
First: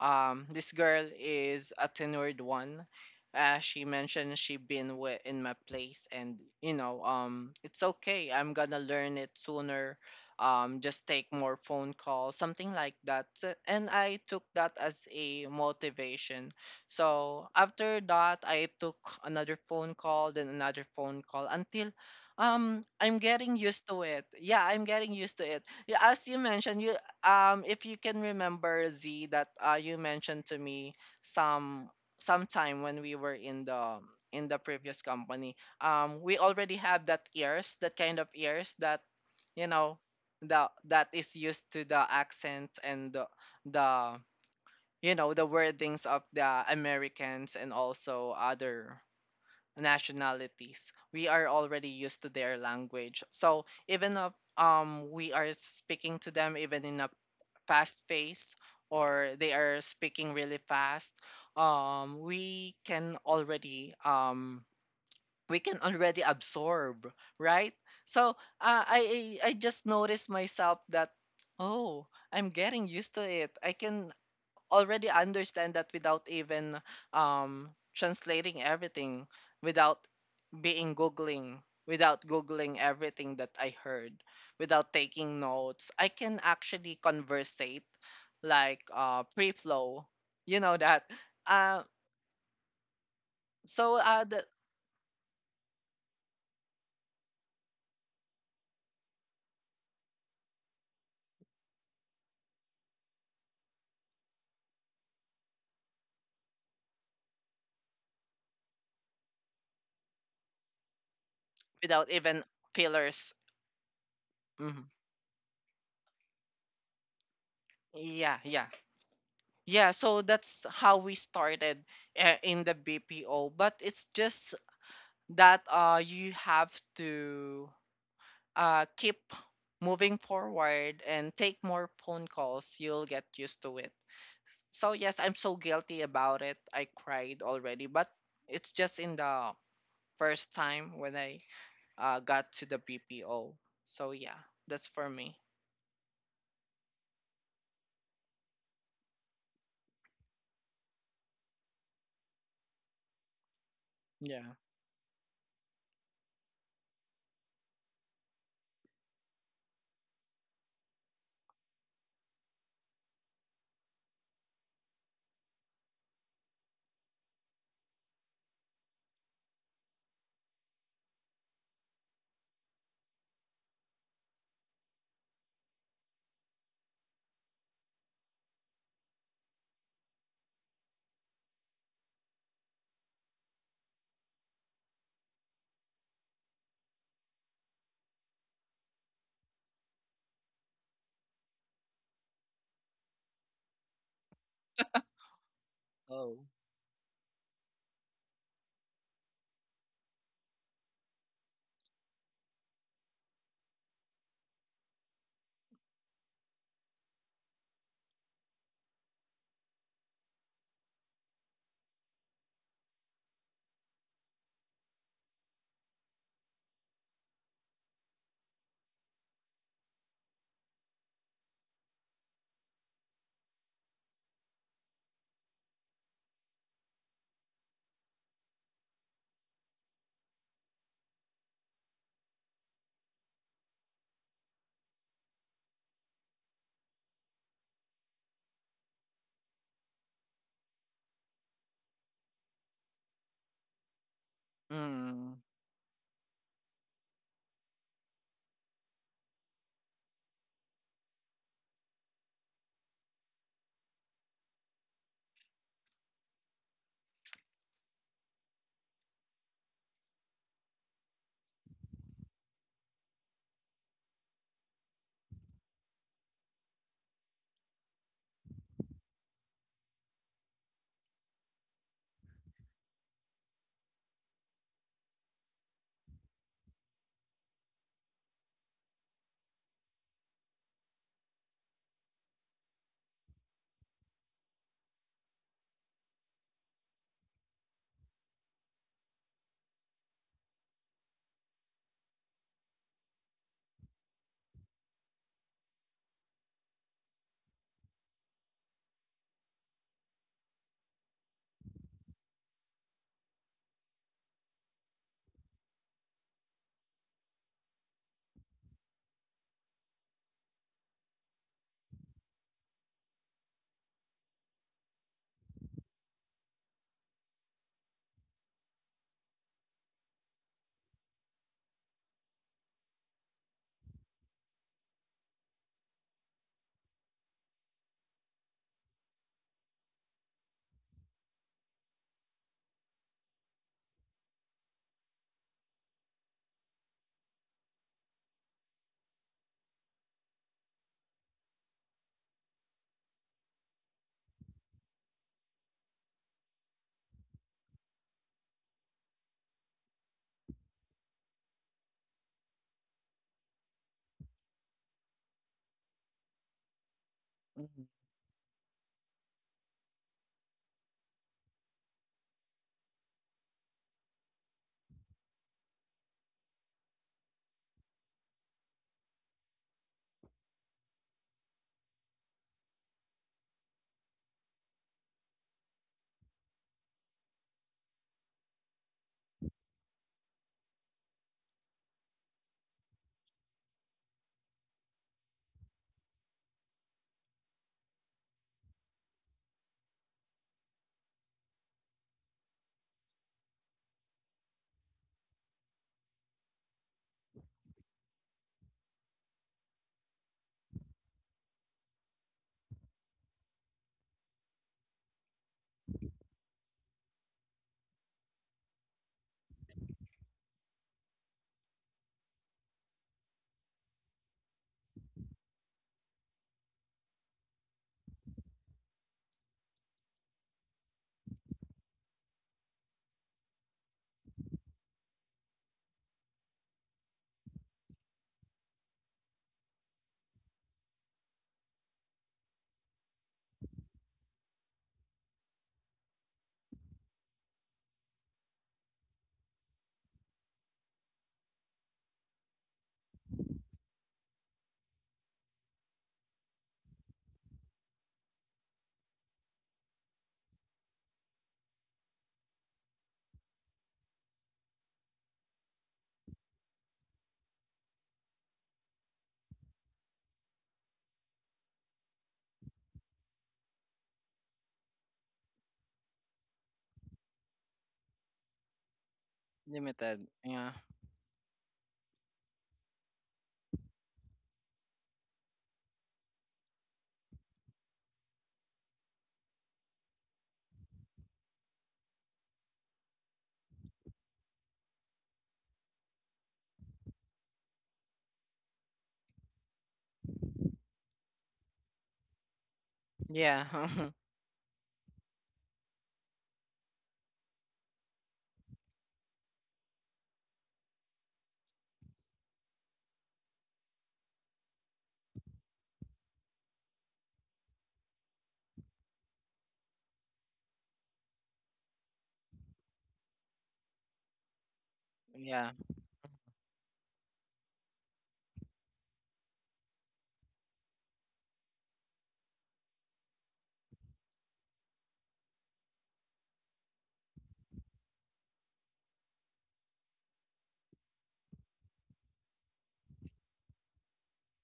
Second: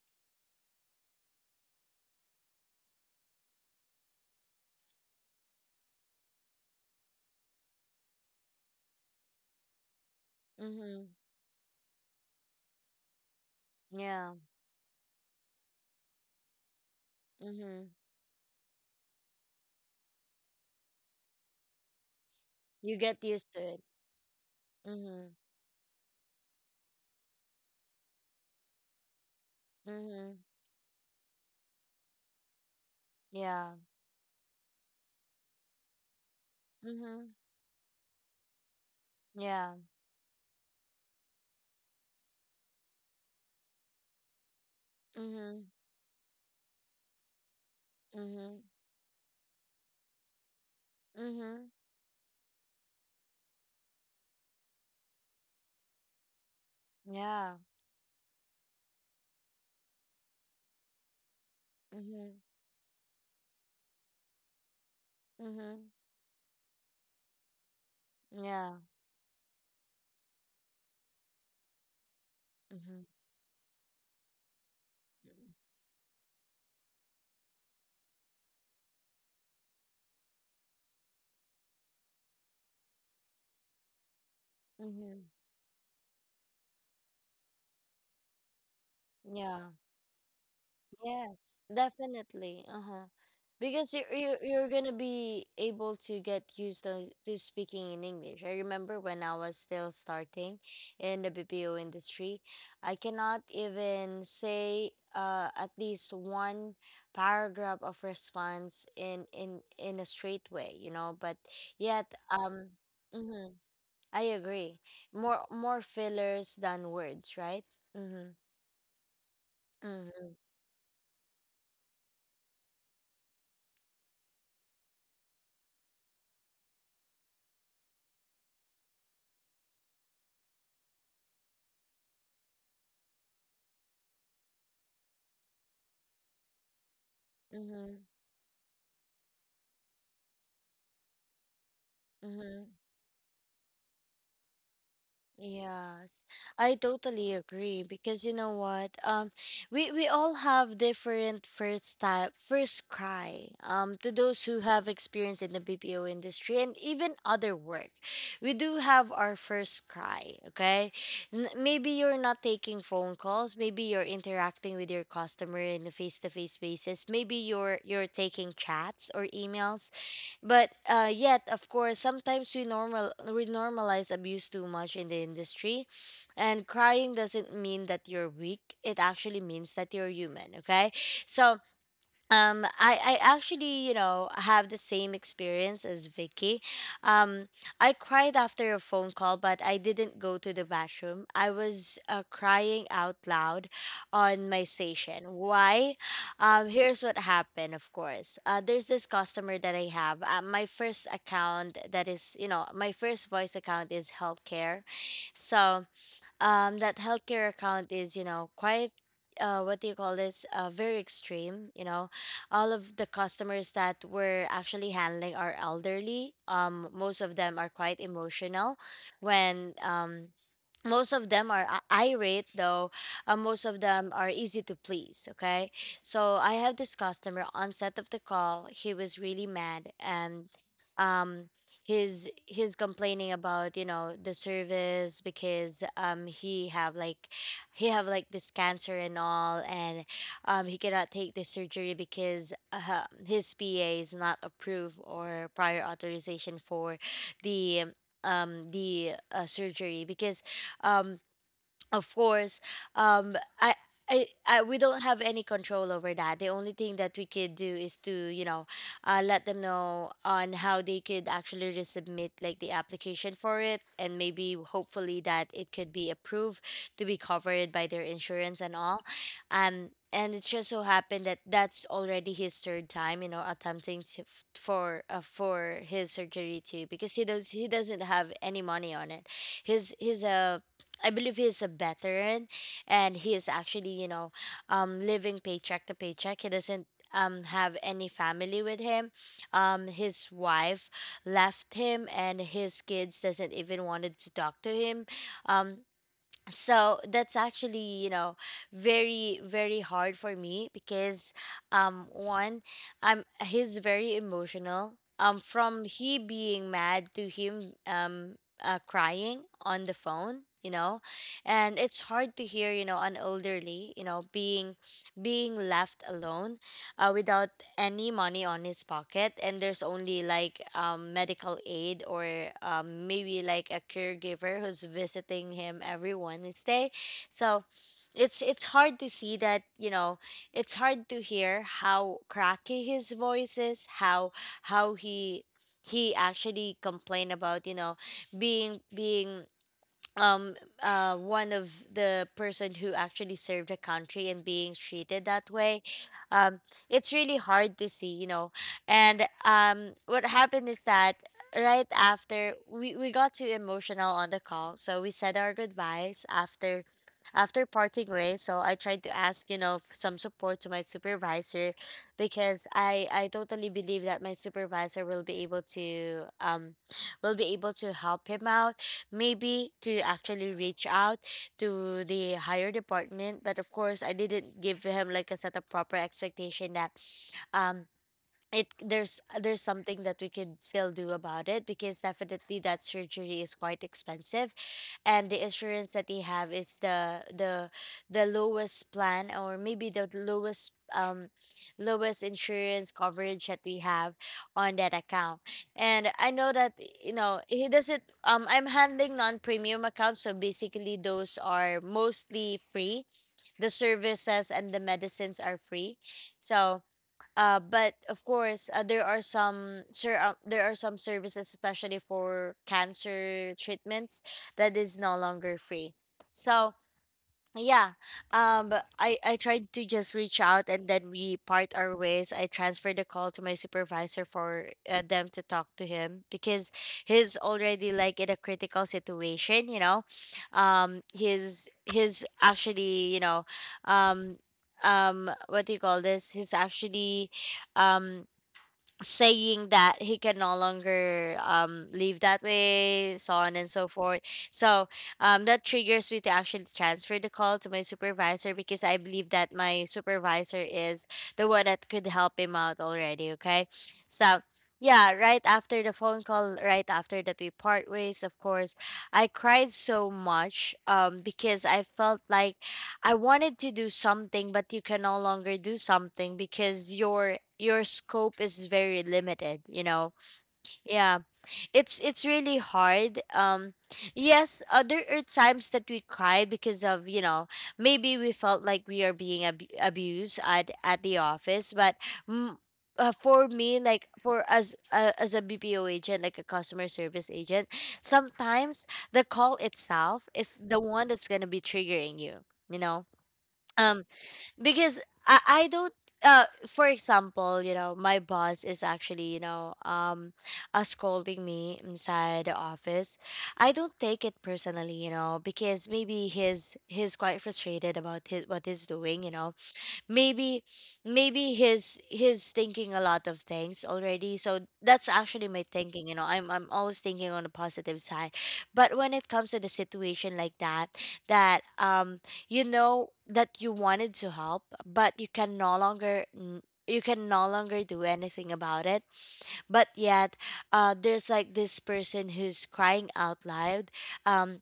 B: um, this girl is a tenured one. She mentioned she in my place, and you know, it's okay. I'm gonna learn it sooner. Just
A: Mhm.
B: take more phone calls, something like that. So- And I
A: Yeah.
B: took that as a motivation. So
A: Mhm.
B: after that, I took another phone call, then another phone call until
A: You
B: I'm
A: get used
B: getting
A: to it.
B: used to it. Yeah, I'm getting
A: Mhm.
B: used to it. Yeah, as you mentioned, you if you can remember Z that you
A: Mhm.
B: mentioned to me some sometime when we were
A: Yeah.
B: in the previous company we already have that
A: Mhm.
B: ears that kind of ears that you
A: Yeah.
B: know the that is used to the accent and the you know the
A: Mhm.
B: wordings of the Americans and also
A: Mhm.
B: other nationalities we are
A: Mhm.
B: already used to their language so even if we are speaking to them even in a
A: Yeah.
B: fast paced or they are speaking really fast um
A: Mhm.
B: we can already um we can
A: Mhm.
B: already absorb right so
A: Yeah.
B: I just noticed myself that oh I'm getting
A: Mhm.
B: used to it I can already understand that without even translating everything without being googling without googling everything that I heard, without
A: Mhm.
B: taking notes, I can actually conversate like
A: Yeah.
B: pre-flow. You know that.
A: Yes,
B: Uh,
A: definitely. Uh-huh. Because
B: so
A: you're,
B: uh,
A: you're,
B: the,
A: you're gonna be able to get used to speaking in English. I remember when I was still starting in the BPO industry, I cannot even say at least one paragraph of response in a straight way, you know, but
B: without
A: yet,
B: even fillers.
A: mhm, I agree.
B: Mhm.
A: More fillers than words, right? Mm-hmm.
B: Yeah, yeah. Yeah, so
A: Mm-hmm.
B: that's how we started in the BPO, but it's just that you have to keep moving forward and take more phone calls, you'll get used to it. So, yes, I'm so guilty about it. I cried already,
A: Mm-hmm.
B: but it's just in the first time when I got
A: Mm-hmm.
B: to the BPO. So, yeah, that's for me.
A: Yes, I totally agree because you know what? We all have different first time first cry. To those
B: Yeah.
A: who have experience in the BPO industry and even other work, we do have our first cry. Okay, N- maybe you're not taking phone calls. Maybe you're interacting with your customer in a face to face basis. Maybe you're taking chats or emails but yet, of course, sometimes we normal we normalize abuse too much in the industry, and crying doesn't mean that you're weak. It actually means that you're human. Okay, so I actually, you know, have the same experience as Vicky. Um, I cried after a phone call, but I didn't go to the bathroom. I was crying out loud on my station. Why?
B: Oh,
A: Here's what happened, of course. There's this customer that I have. My first account that is, you know, my first voice account is healthcare. So, that healthcare account is, you know, quite. What do you call this? Very extreme. You know, all of the customers that we're actually handling are elderly. Most of them are quite emotional when most of them are irate though, most of them are easy to please, okay, so I have this customer. On set of the call he was really mad, and um he's complaining about, you know, the service, because he have like this cancer and all, and he cannot take the surgery because his pa is not approved,
B: Mm.
A: or prior authorization for the the surgery, because um of course um i we don't have any control over that. The only thing that we could do is to, you know, let them know on how they could actually resubmit like the application for it, and maybe hopefully that it could be approved to be covered by their insurance and all. And it just so happened that that's already his third time, you know, attempting to for his surgery too, because he doesn't have any money on it. His I believe he's a veteran, and he is actually, you know, living paycheck to paycheck. He doesn't have any family with him. His wife left him, and his kids doesn't even wanted to talk to him. Um, so that's actually, you know, very very hard for me because one, he's very emotional, from he being mad to him crying on the phone, you know, and it's hard to hear, you know, an elderly, you know, being left alone, without any money on his pocket, and there's only like medical aid or maybe like a caregiver who's visiting him every Wednesday. So it's hard to see that, you know, it's hard to hear how cracky his voice is, how how he he actually complained about, you know, being um one of the person who actually served the country and being treated that way. Um, it's really hard to see, you know. And um, what happened is that right after we got too emotional on the call, so we said our goodbyes after, after
B: Mhm.
A: parting ways. So I tried to ask, you know, some support to my supervisor, because I totally believe that my supervisor will be able to will be able to help him out, maybe to actually reach out to the higher department. But of course, I didn't give him like a set of proper expectation that um it there's something that we could still do about it, because definitely that surgery is quite expensive, and the insurance that they have is the lowest plan, or maybe the lowest lowest insurance coverage that we have on that account. And I know that, you know, he doesn't I'm handling non-premium accounts, so basically those are mostly free, the services and the medicines are free. So but of course, there are some services, especially for cancer treatments, that is no longer free. So yeah, but I tried to just reach out, and then we part our ways. I transferred the call to my supervisor for them to talk to him, because he's already like in a critical situation, you know. He's actually, you know, um what do you call this, he's actually um saying that he can no longer live that way, so on and so forth. So that triggers me to actually transfer the call to my supervisor, because I believe that my supervisor is the one that could help him out already, okay. So yeah, right after the phone call, right after that we part ways, of course, I cried so much, because I felt like I wanted to do something, but you can no longer do something because your scope is very limited, you know.
B: Limited. Yeah.
A: Yeah. It's really hard. Um, yes, there are times that we cry because of, you know, maybe we felt like we are being abused at the office, but mm, for me, like for as a BPO agent, like a customer service agent, sometimes the call itself is the one that's going to be triggering you, you know.
B: Yeah.
A: Um, because I don't for example, you know, my boss is actually, you know, scolding me inside the office, I don't take it personally, you know, because maybe he's quite frustrated about his what he's doing, you know. maybe maybe his thinking a lot of things already. So that's actually my
B: yeah.
A: thinking, you know, I'm always thinking on the positive side. But when it comes to the situation like that, that you know, that you wanted to help, but you can no longer you can no longer do anything about it, but yet there's like this person who's crying out loud, um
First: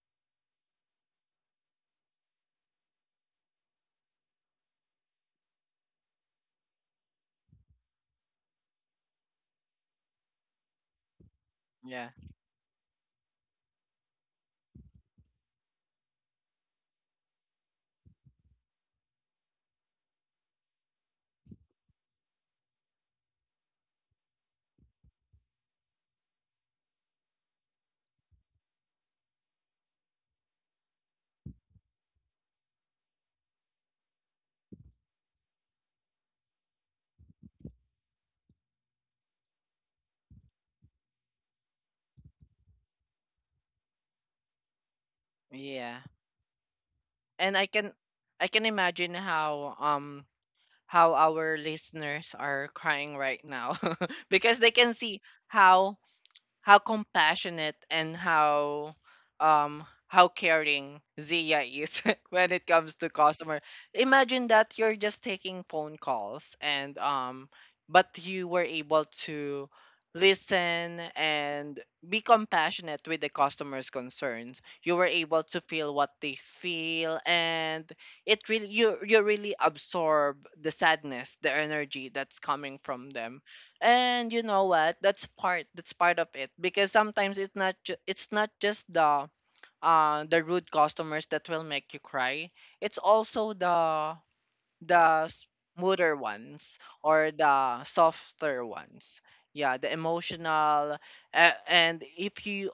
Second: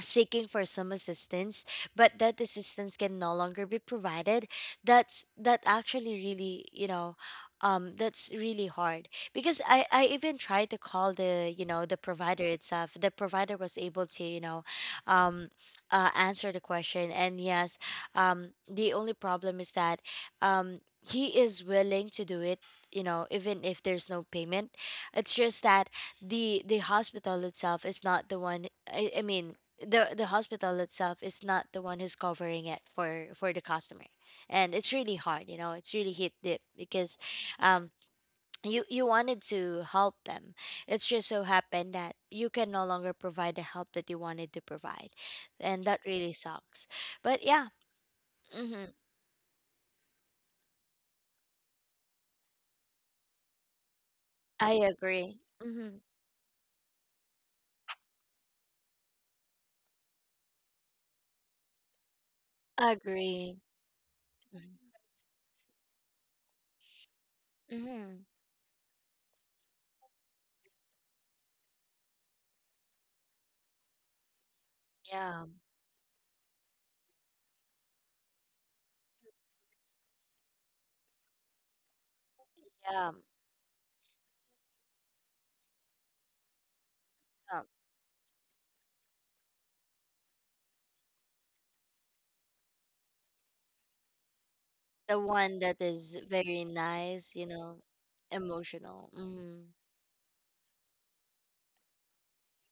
A: seeking for some assistance, but that assistance can no longer be provided. That's that actually really, you know, that's really hard. Because I even tried to call the, you know, the
B: Yeah.
A: provider itself. The provider was able to, you know, um answer the question, and yes, the only problem is that um he is willing to do it, you know, even if there's no payment. It's just that the hospital itself is not the one, I mean, the hospital itself is not the one who's covering it for the customer. And it's really hard, you know. It's really hit deep, because um you, you wanted to help them. It's just so happened that you can no longer provide the help that you wanted to provide, and that
B: Yeah.
A: really sucks. But
B: And
A: yeah.
B: I can
A: Hmm.
B: imagine how our listeners are crying right now because they
A: I
B: can see
A: agree. Mm-hmm.
B: how compassionate and how caring Zia is when it comes to
A: Agree.
B: customer. Imagine that you're just taking phone calls and but
A: Mm-hmm.
B: you were able to listen and be compassionate with the customer's concerns. You were able
A: yeah
B: to feel what they feel and it really you really absorb the sadness, the energy that's coming from
A: yeah
B: them and you know what? That's part. That's part of it because sometimes it's
A: yeah.
B: not. It's not just the rude customers that will make you cry. It's also
A: The
B: the
A: one that
B: smoother
A: is very
B: ones or
A: nice, you know.
B: the softer
A: Emotional.
B: ones.
A: Mm-hmm.
B: Yeah, the emotional. And if you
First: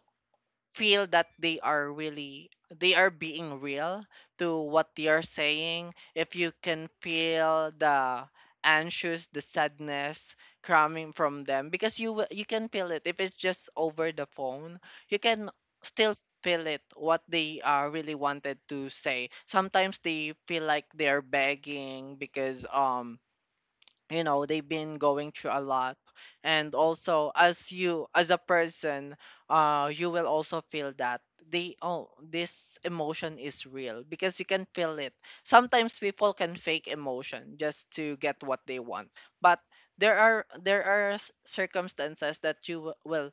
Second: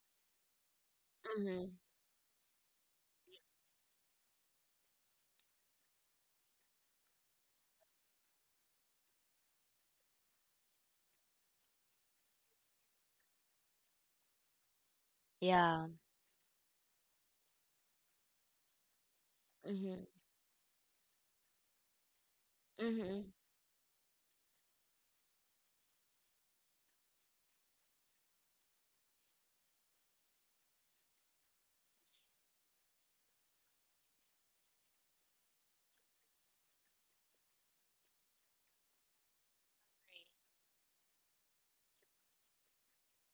B: feel that they
A: Mm-hmm.
B: are really they are being real to what they are saying if you can feel the anxious the sadness coming from them because you can feel it if it's just over the phone you can
A: Yeah.
B: still feel it what they are really wanted to say sometimes
A: Mhm.
B: they feel like they are begging because
A: Mhm.
B: you know they've been going through a lot and also as you as a person you will also feel that they oh this emotion is real because you can feel it sometimes people can fake emotion just to get what they want but there are circumstances that will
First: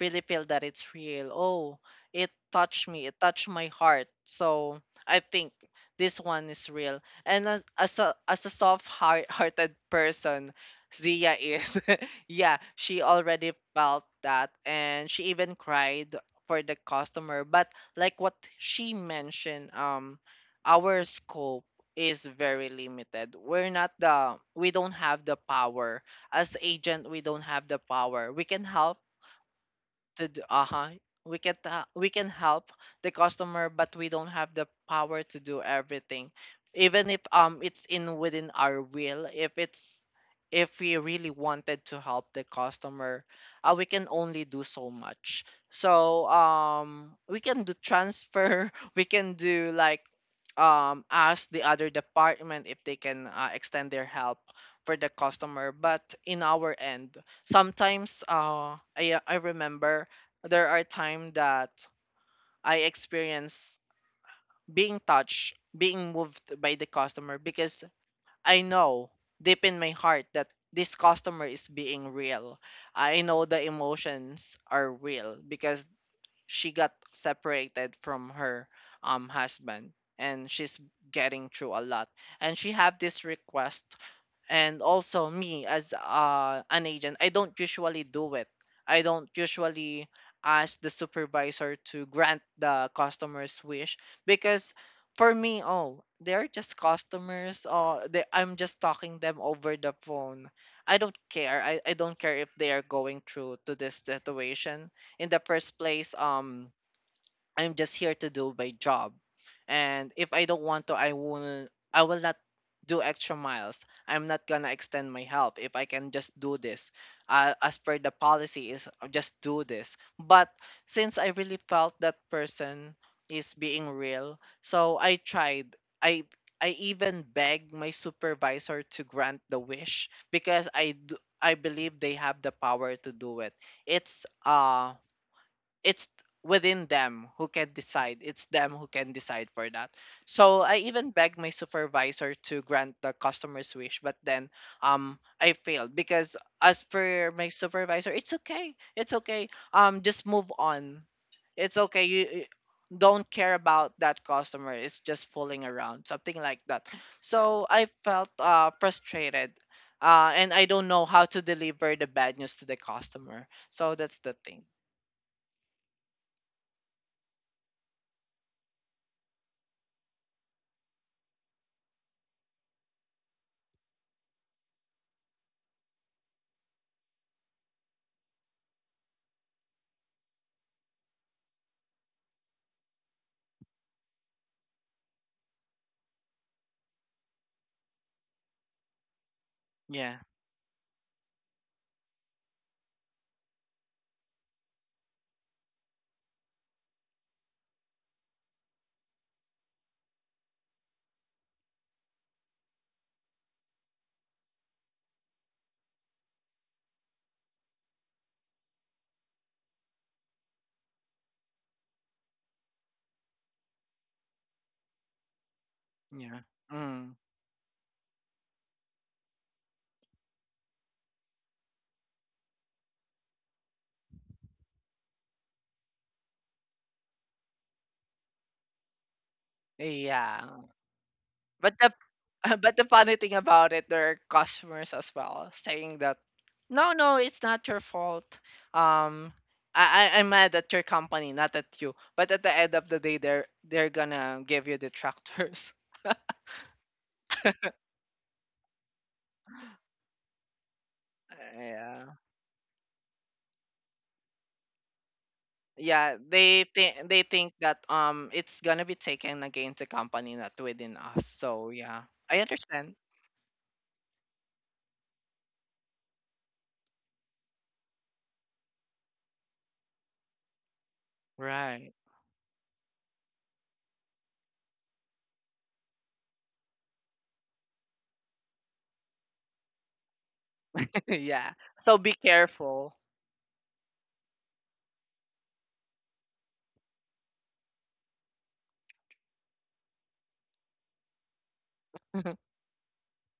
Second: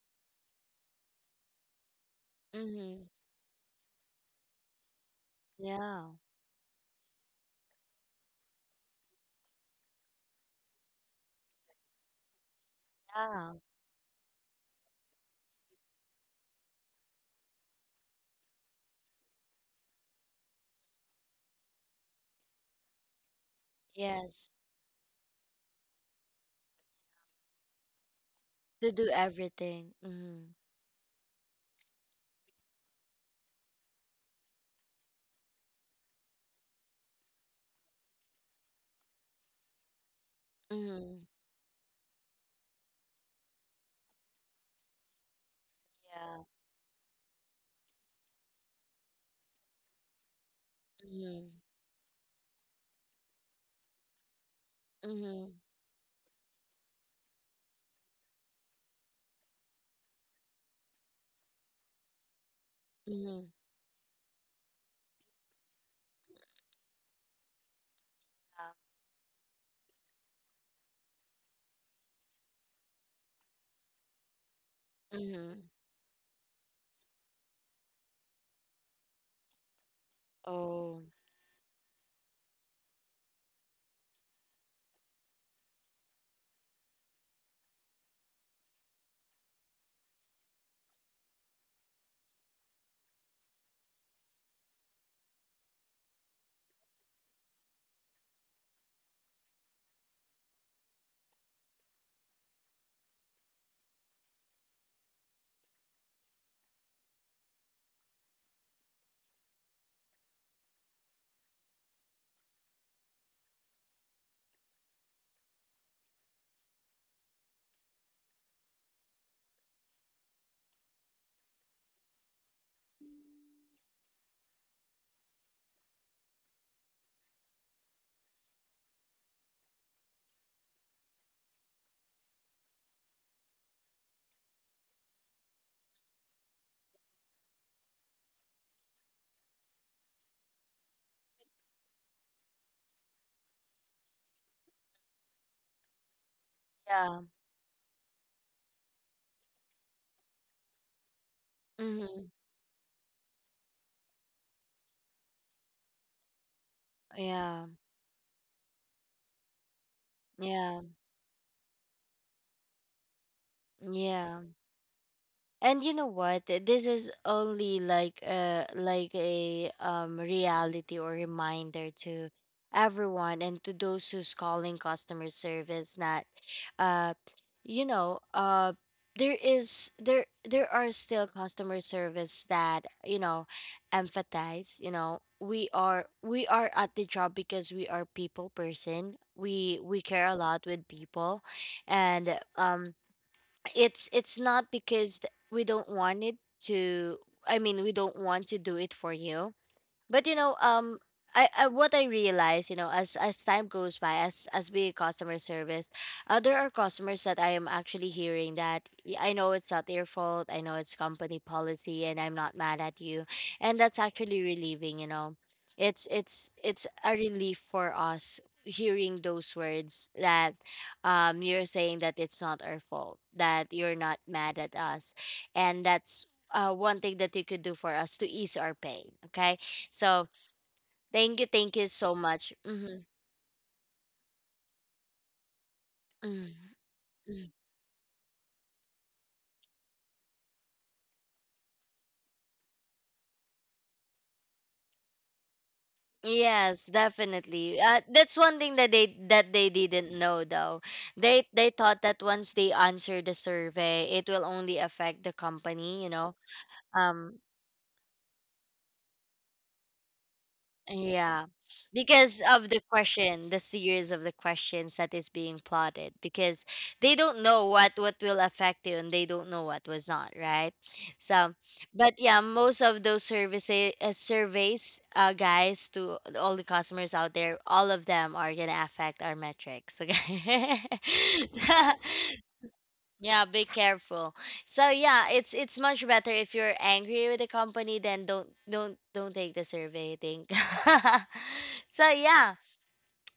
B: really feel that it's real oh it touched me
A: Mhm.
B: it touched my heart so I think
A: Yeah.
B: this one is real and as as a soft heart hearted person, Zia is. yeah, she already
A: Yeah.
B: felt that and she even cried for the customer. But like what she mentioned, our scope is very limited.
A: Yes.
B: We don't have the power. As the agent, we don't have the power. We can
A: To
B: help
A: do everything.
B: to do,
A: Mhm.
B: uh-huh we can help the customer but we don't have the power to do everything even if it's in within our will if it's if we
A: Mhm.
B: really wanted to help the customer we can only do so much so
A: Yeah.
B: we can do transfer we can do like ask
A: Mhm.
B: the other department if they can extend their help for the
A: Mhm.
B: customer but in our end sometimes I remember there are times that I
A: Mhm.
B: experience being touched, being moved by the customer because I
A: Yeah.
B: know deep in my heart that this customer is being real. I know the emotions are real
A: Mhm.
B: because she got separated from her husband and she's
A: Oh.
B: getting through a lot and she have this request and also me as an agent I don't usually do it I don't usually ask the supervisor to grant the customer's wish because for me oh they're just customers Oh, I'm just talking them over the phone I don't care if they are going through to this situation in the first place, I'm just here to do my job, and if I don't want to, I will not do extra miles. I'm not gonna extend my help if I can just do this. As per the policy is just do this. But since I really felt that person is being real, so I tried. I I even begged my supervisor to grant the wish because I do, I believe they have the power to do it. It's uh it's within them who can decide. It's them who can decide for that. So I even begged my supervisor to grant the customer's wish, but then I failed because as
A: Yeah.
B: for my supervisor, it's okay. It's okay. Just move on. It's okay.
A: Mhm.
B: You don't care about that customer. It's just fooling around, something like that. So
A: Yeah.
B: I felt frustrated. And I
A: Yeah.
B: don't know how to deliver the bad news to the customer. So that's the
A: Yeah.
B: thing.
A: And you know what? This is only like a reality or reminder to everyone and to those who's calling customer service that uh you know, there there are still customer service that, you know, empathize, you know. We are at the job because we are people person. We
B: Yeah.
A: care a lot with people. And um, it's not because we don't want it to, I mean, we don't want to do it for you. But you know, I, what I realize, you know, as time goes by, as we customer service, there are customers that I am actually hearing that, "Y- I know it's not your fault, I know it's company policy, and I'm not mad at you, and that's actually relieving. You know, it's
B: Yeah.
A: it's it's a
B: Mm.
A: relief for us hearing those words that you're saying that it's not our fault, that you're not mad at us, and that's one thing that you could do for us to ease our pain. Okay, so
B: Yeah.
A: thank
B: But
A: you
B: the
A: so much.
B: but the
A: Hmm.
B: funny thing about it, there are customers as well saying that
A: Hmm.
B: no, no, it's not your fault. Um I I'm mad at your company, not at you. But at the end of the day they're gonna give you detractors.
A: Yes, definitely. That's one thing that they didn't know though. They they thought
B: Yeah.
A: that once they answer the survey, it will only affect the company. You
B: Yeah.
A: know,
B: They
A: um,
B: think that it's gonna be taken against the company, not within us.
A: yeah,
B: So yeah. I
A: because of the
B: understand.
A: question, the series of the questions that is being plotted, because they don't know what will affect you, and they don't know what was not right. So,
B: Right.
A: but yeah, most of those services surveys, guys, to all the customers out there, all of them are gonna affect our metrics. Okay.
B: Yeah. So be careful.
A: Yeah, be careful. So yeah, it's much better if you're angry with the company, then don't take the survey, I think. So yeah.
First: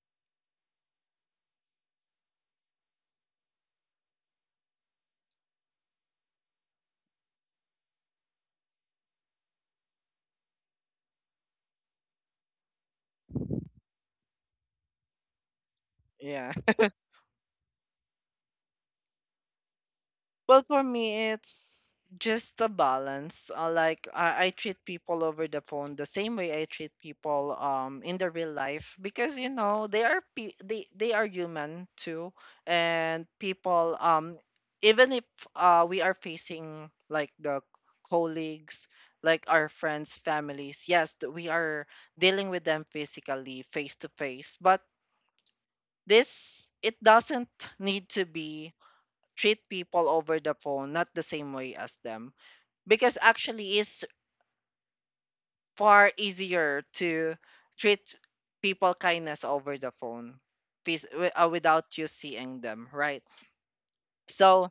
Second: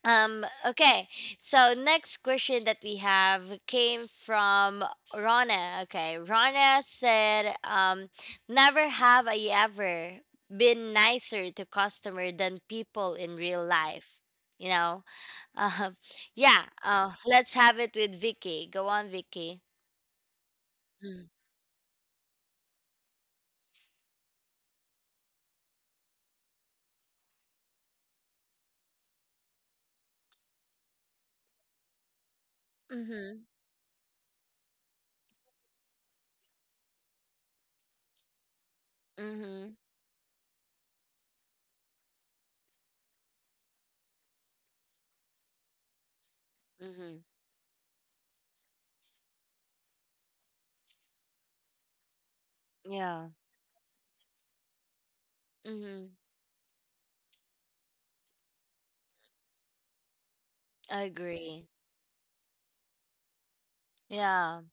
A: Okay. So next question that we have came from Rana. Okay. Rana said, never have I ever been nicer to customer than people in real life. You know? Um
B: Yeah.
A: yeah, let's have it with Vicky. Go on, Vicky.
B: Well, for me, it's just a balance. Like I treat people over the phone the same way I treat people in the real life because you know they are they are human too, and
A: Mhm.
B: people even if we are facing like the colleagues like our
A: Mhm.
B: friends families, yes, we are dealing with them physically face to face, but this it
A: Mhm.
B: doesn't need to be treat people over the phone not the same way as them, because
A: Yeah.
B: actually it's far
A: Mhm.
B: easier to treat people kindness over the phone,
A: I agree.
B: without you seeing them, right?
A: Yeah.
B: So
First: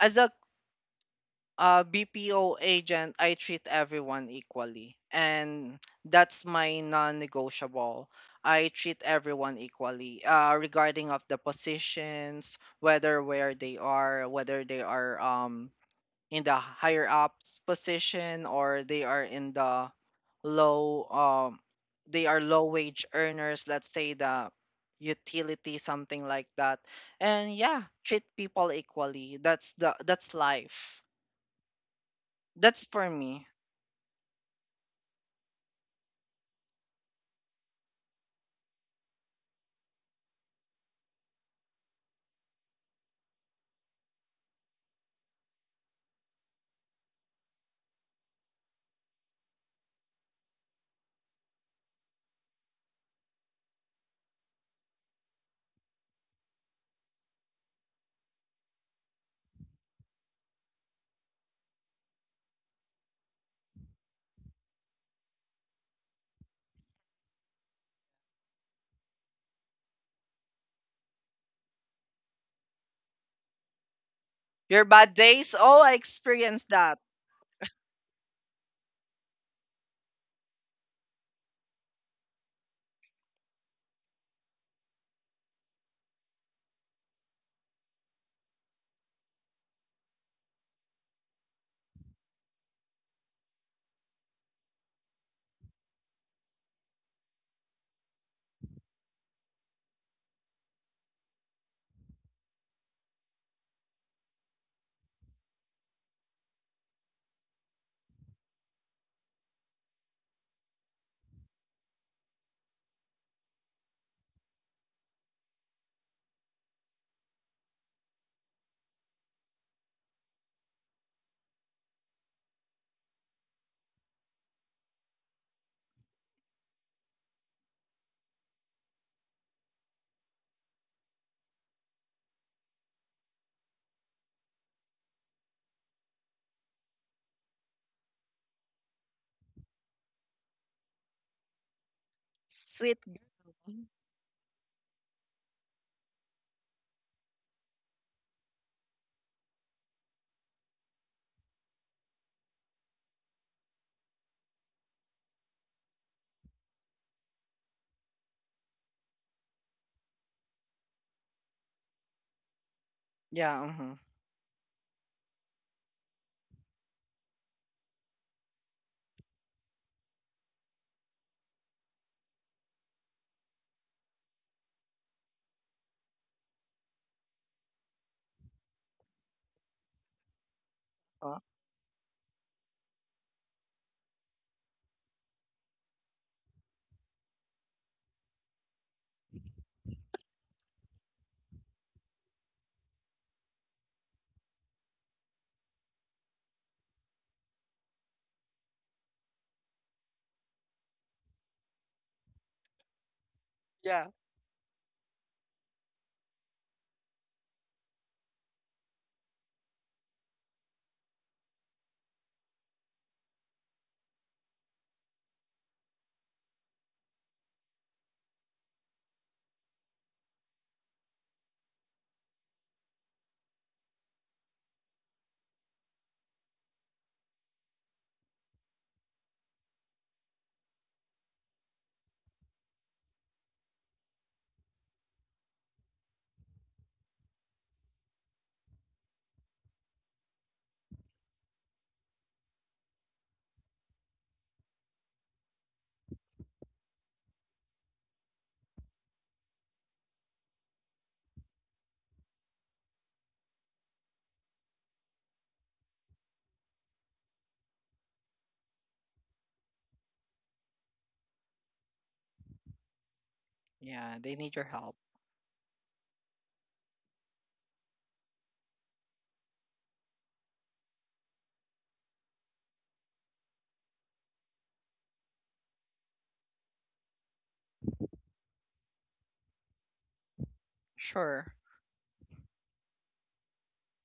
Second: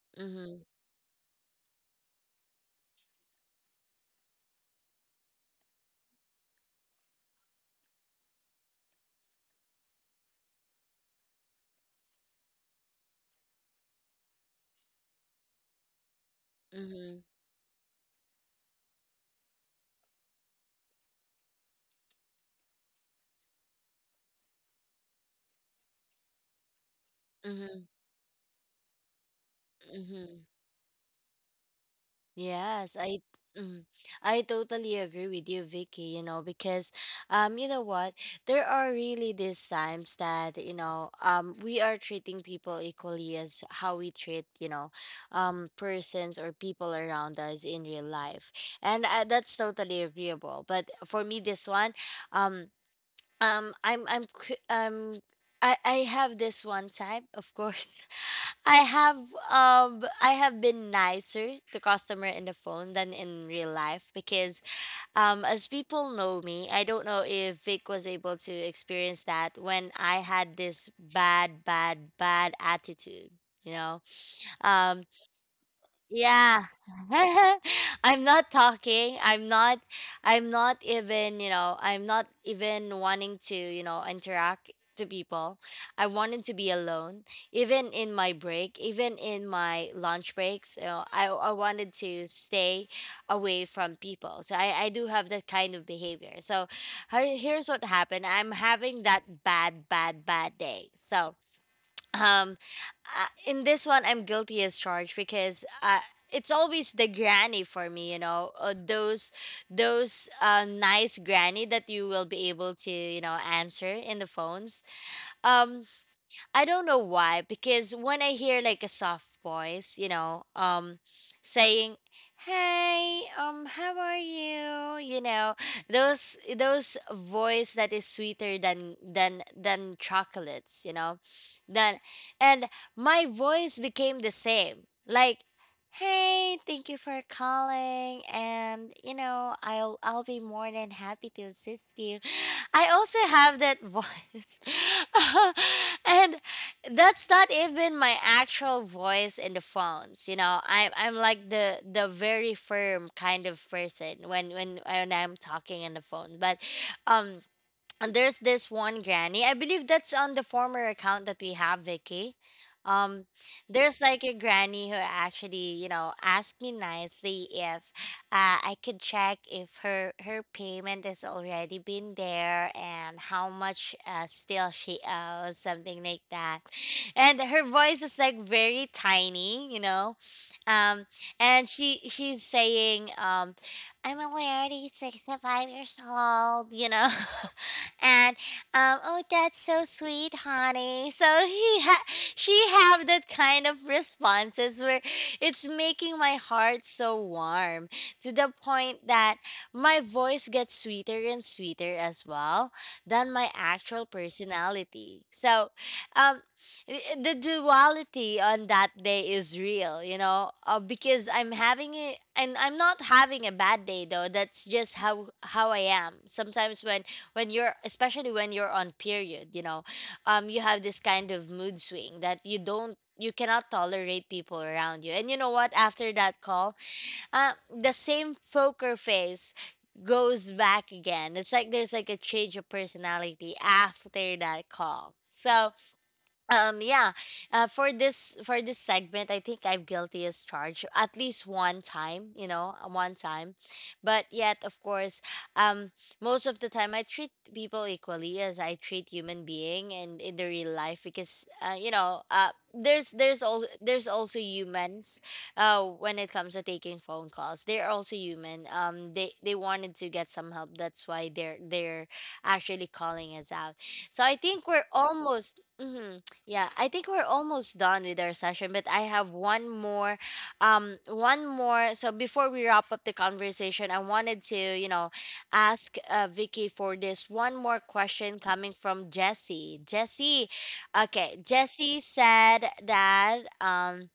B: as a
A: Mhm.
B: BPO agent, I treat everyone equally, and that's my non-negotiable. I treat everyone equally, regarding of the positions, whether where they are, whether they are in the higher
A: Mhm.
B: ups position, or they are in the low, they are low wage earners, let's say the utility, something like that. And yeah,
A: Mhm.
B: treat people equally, that's the that's
A: Mhm.
B: life. That's
A: Yes,
B: for
A: I
B: me.
A: mhm. I totally agree with you, Vicky, you know, because you know what? There are really these times that, we are treating people equally as how we treat, persons or people around us in real life. And that's totally agreeable. But for me this one, um I'm I have this one time, of course. I have I have been nicer to customer in the phone than in real life because as people know me, I don't know if Vic was able to experience that when I had this bad bad bad attitude, you know.
B: Your
A: Um
B: bad days, oh I
A: yeah.
B: experienced that.
A: I'm not talking. I'm not even, you know, I'm not even wanting to, you know, interact to people. I wanted to be alone. Even in my break, even in my lunch breaks, you know, I wanted to stay away from people. So I do have that kind of behavior. So here's what happened. I'm having that bad bad bad day. So um in this one I'm guilty as charged because it's always the granny for me, you know. Those nice granny that you will be able to, you know, answer in the phones. um I don't know why, because when I hear like a soft voice, you know, saying, "Hey, how are you?" You know, those voice that is sweeter than than chocolates, you know, then and my voice became the same, like, "Hey, thank you for calling, and you know, I'll be more than happy to assist you." I
B: Sweet
A: also have that
B: girl.
A: voice. And that's not even my actual voice in the phones, you know. I'm like the very firm kind of person when when I'm talking in the phone, but um and there's this one granny. I believe that's on the former account that we have, Vicky. Um,
B: Yeah. Mhm.
A: there's like a granny who actually, you know, asked me nicely if I could check if her payment has already been there and how much still she owes, something like that. And her voice is like very tiny, you know, um,
B: Huh?
A: and she's saying, "I'm only already 65 years old," you know. And oh, that's so sweet, honey. So she have that kind of responses where it's making my heart so warm, to the point that my voice gets sweeter and sweeter as well than my actual
B: Yeah.
A: personality. So, um, the duality on that day is real, you know, because I'm having it, and I'm not having a bad day though. That's just how I am. Sometimes when you're especially when you're on period, you know, you have this kind of mood swing that you cannot tolerate people around you. And you know what, after that call, uh, the same poker face goes back again. It's like there's like a change of personality after that call. So yeah. For this segment, I think I'm guilty as charged at least one time, you know, one time. But yet, of course, um most of the time I treat people equally as I treat human being and in the real life, because you know, there's all there's also humans. When it comes to taking phone calls, they're also human. They wanted to get some help. That's why they're actually calling us out. So
B: Yeah,
A: I
B: they need
A: think
B: your
A: we're
B: help.
A: almost mhm. Yeah, I think we're almost done with our session, but I have one more, one more. So before we wrap up the conversation, I wanted to, you know, ask Vicky for this one more question coming from Jesse. Jesse, okay,
B: Sure.
A: Jesse said that,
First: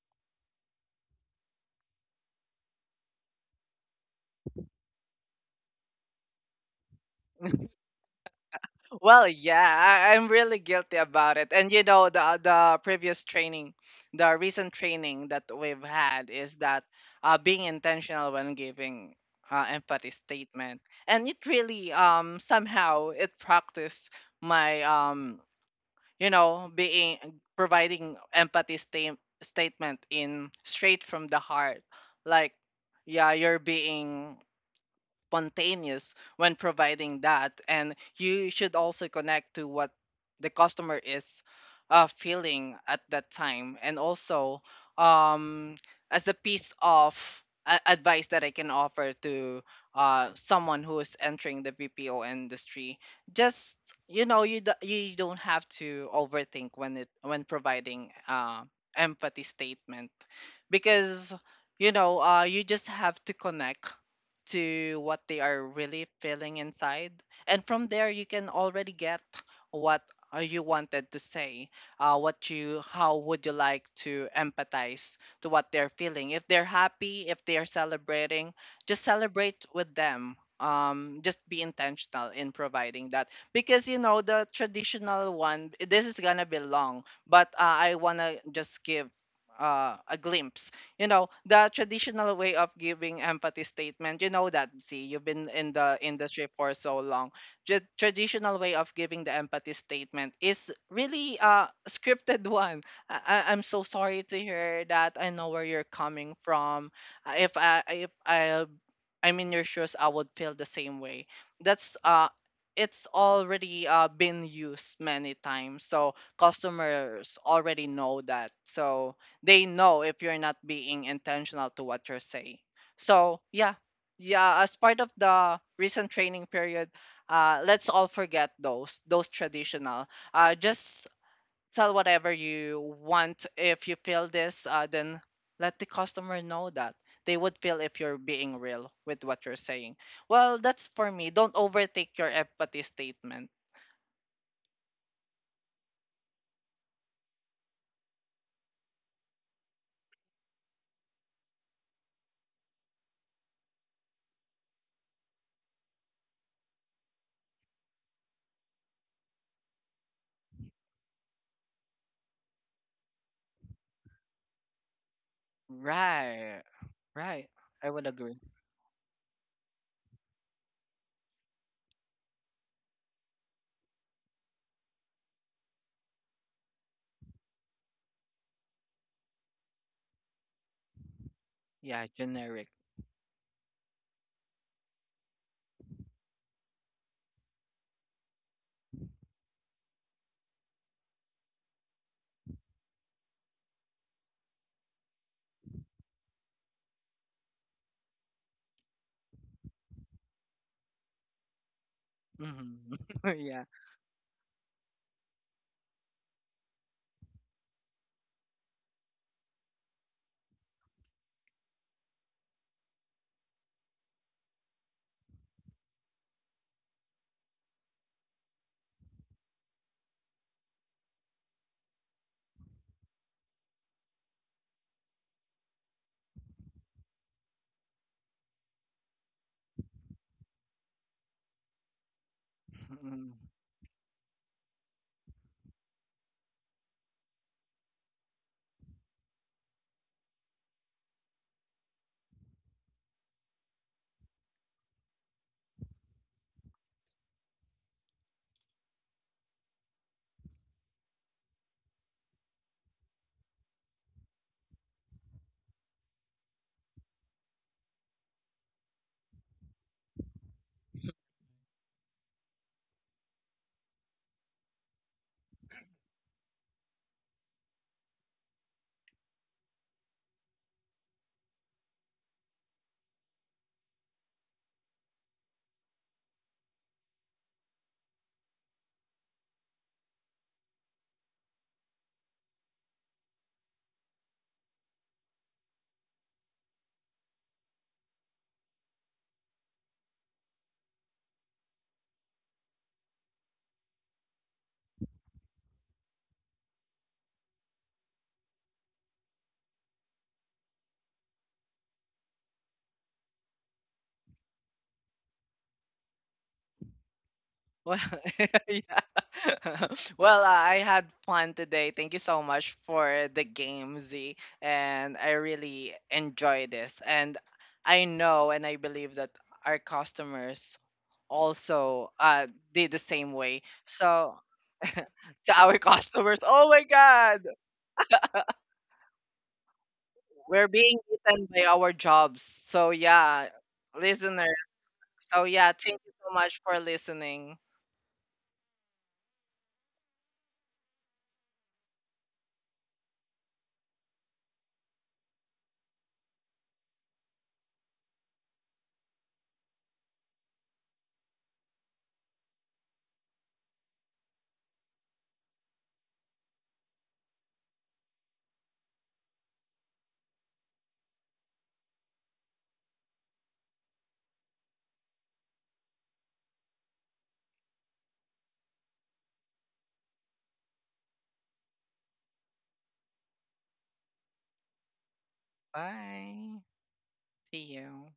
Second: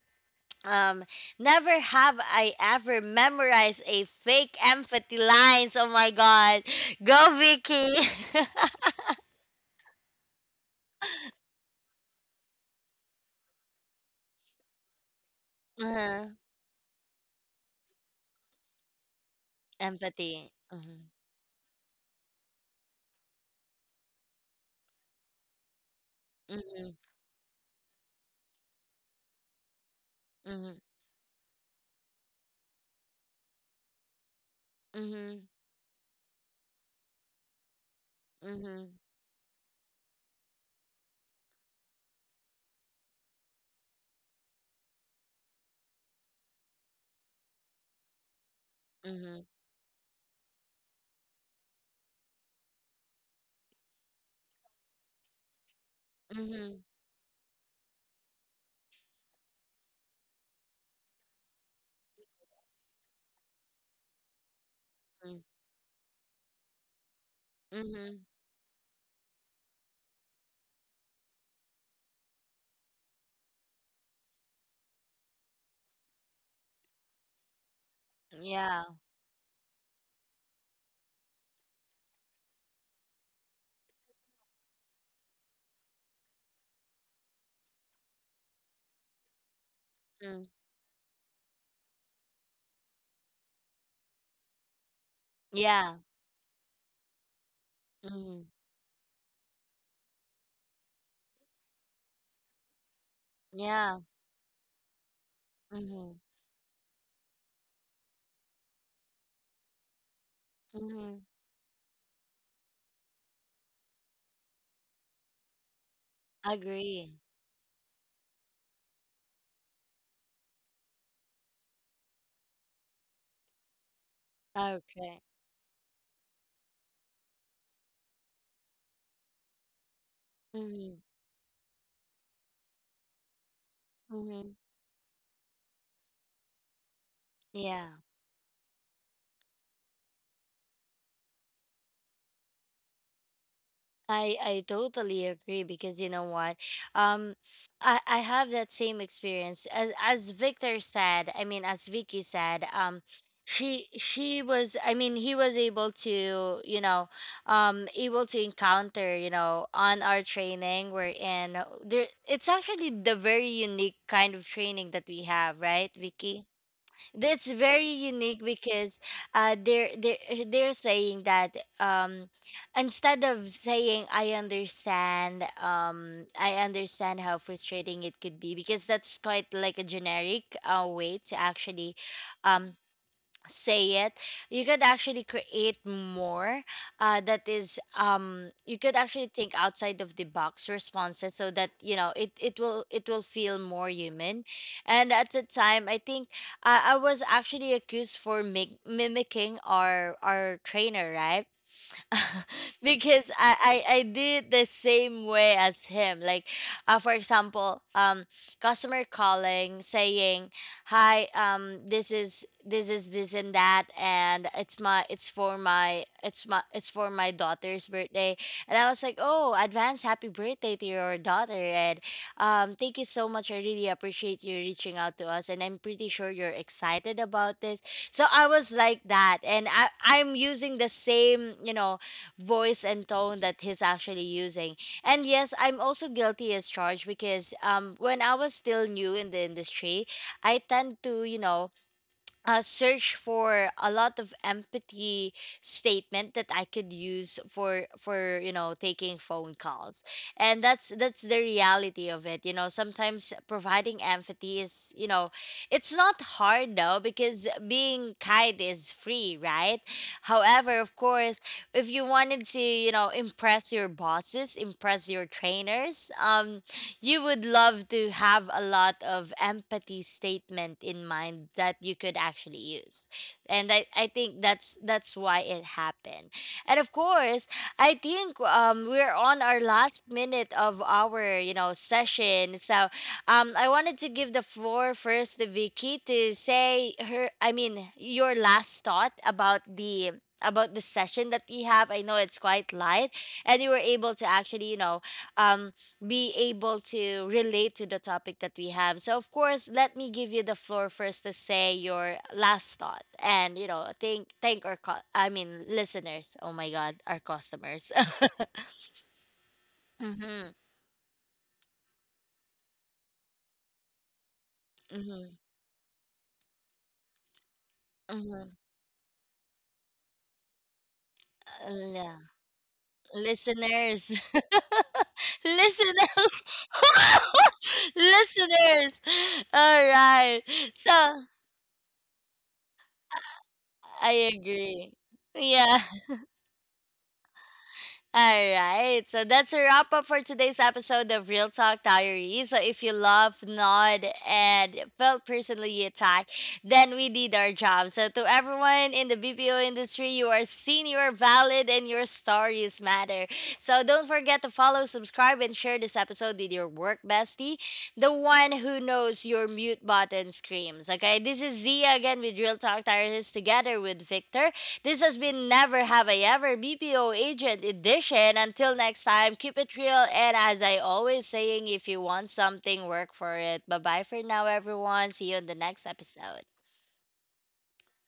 A: um, never have I ever memorized a fake empathy lines. Oh my God, go Vicky.
B: Well, yeah, I'm really guilty about it. And you know, the previous training, the recent training that we've
A: Uh-huh.
B: had is that being intentional when giving empathy
A: Empathy.
B: statement,
A: Mm-hmm.
B: and it really somehow it practiced my you know
A: Mm-hmm.
B: being providing statement in
A: Mm-hmm.
B: straight from the heart, like yeah, you're being
A: Mhm.
B: spontaneous when providing that, and you should
A: Mhm.
B: also connect to what the customer is feeling at that time, and also um, as a piece of advice that I can offer
A: Mhm.
B: to someone who is entering the BPO industry, just you know you, you don't have to overthink
A: Mhm.
B: when it when providing empathy statement, because you know you just have to connect to what they
A: Mhm.
B: are really feeling inside. And from there, you
A: Mhm.
B: can already get what you wanted to say. What you, how would you like to empathize to what they're feeling? If they're happy, if they're celebrating,
A: Yeah.
B: just celebrate with them. Just be intentional in providing that, because you know the traditional one. This is gonna be long, but I wanna just give a
A: Mm.
B: glimpse. You know the traditional way of giving empathy statement, you know that, see you've been in the
A: Yeah.
B: industry for so long.
A: Mhm.
B: Traditional way of giving the empathy statement is really a scripted one. I'm so
A: Yeah.
B: sorry to hear that, I know where you're
A: Mhm.
B: coming from. Uh, if i if I'm in your shoes I would feel the same
A: Mhm.
B: way. That's it's already been used many times, so
A: Agree.
B: customers already know that, so they know if you're not being intentional to what you're saying. So yeah, yeah. As part of
A: Okay.
B: the recent training period, let's all forget those traditional.
A: Mhm.
B: Just sell whatever you want. If you feel
A: Mhm.
B: this, then let the customer know that they would feel
A: Yeah.
B: if you're being real with what you're saying. Well, that's for me. Don't overtake your empathy statement.
A: I totally agree because you know what, um, I have that same experience as Victor said. I mean, as Vicky said, she was. I mean, he was able to, you know, able to encounter, you know, on our training we're in. There, it's actually the very unique kind of training that we have, right, Vicky?
B: Right, right.
A: That's
B: I
A: very
B: would agree.
A: unique because they're saying that instead of saying I understand, I understand how frustrating it could be, because that's quite like a generic way to actually
B: Yeah, generic.
A: um say it, you could actually create more, that is you could actually think outside of the box responses, so that you know it it will feel more human. And at the time, I think I was actually accused for mimicking our trainer, right?
B: Hmm.
A: Because
B: Yeah.
A: I did the same way as him. Like, for example, customer calling saying, "Hi, this is this and that, and it's my it's for my it's for my daughter's birthday." And I was like, "Oh, advance happy birthday to your daughter, and thank you so much. I really appreciate you reaching out to us, and I'm pretty sure you're excited about this." So I was like that, and I'm using the same, you know, voice and
B: Mm-hmm.
A: tone that he's actually using. And yes, I'm also guilty as charged, because when I was still new in the industry, I tend to, you know, search for a lot of empathy statement that I could use for you know, taking phone calls. And that's the reality of it. You know, sometimes providing empathy is, you know, it's not hard though, because being kind is free, right? However, of course, if you wanted to, you know, impress your bosses, impress your trainers, you would love to have a lot of empathy statement in mind that you could actually use. And I think that's why it happened. And of course, I think we're on our last minute of our, you know, session. So I wanted to give the floor first to Vicky to say her I mean your last thought about the session that we have. I know it's quite light, and you were able to actually, you know, um be able to relate to the topic that we have. So, of course, let me give you the floor first to say your last thought, and you know, thank our I mean listeners. Oh my God, our
B: Well,
A: customers.
B: yeah. Well,
A: Mm-hmm,
B: I had fun today. Thank you so much for the game, Z. And I
A: mm-hmm,
B: really enjoy this. And I know
A: mm-hmm.
B: and I believe that our customers also
A: Yeah.
B: did the same way.
A: Listeners,
B: So,
A: listeners,
B: to our customers, oh my God,
A: listeners. All right.
B: we're being
A: So
B: eaten by our jobs. So, yeah,
A: I
B: listeners.
A: agree.
B: So, yeah,
A: Yeah.
B: thank you so much for listening.
A: All right. So that's a wrap up for today's episode of Real Talk Diary. So if you love, nod, and felt personally attacked, then we did our job. So to everyone in the BPO industry, you are seen, you are valid, and your stories matter. So don't forget to follow, subscribe, and share this episode with your work bestie, the one who knows your mute button screams. Okay. This is Zia again with Real Talk Diaries together with Victor. This has been Never Have I Ever BPO Agent Edition. Until next time, keep it real. And as I always saying, if you want something, work for it. Bye bye for now, everyone. See you in the next
B: Bye.
A: episode.
B: See you.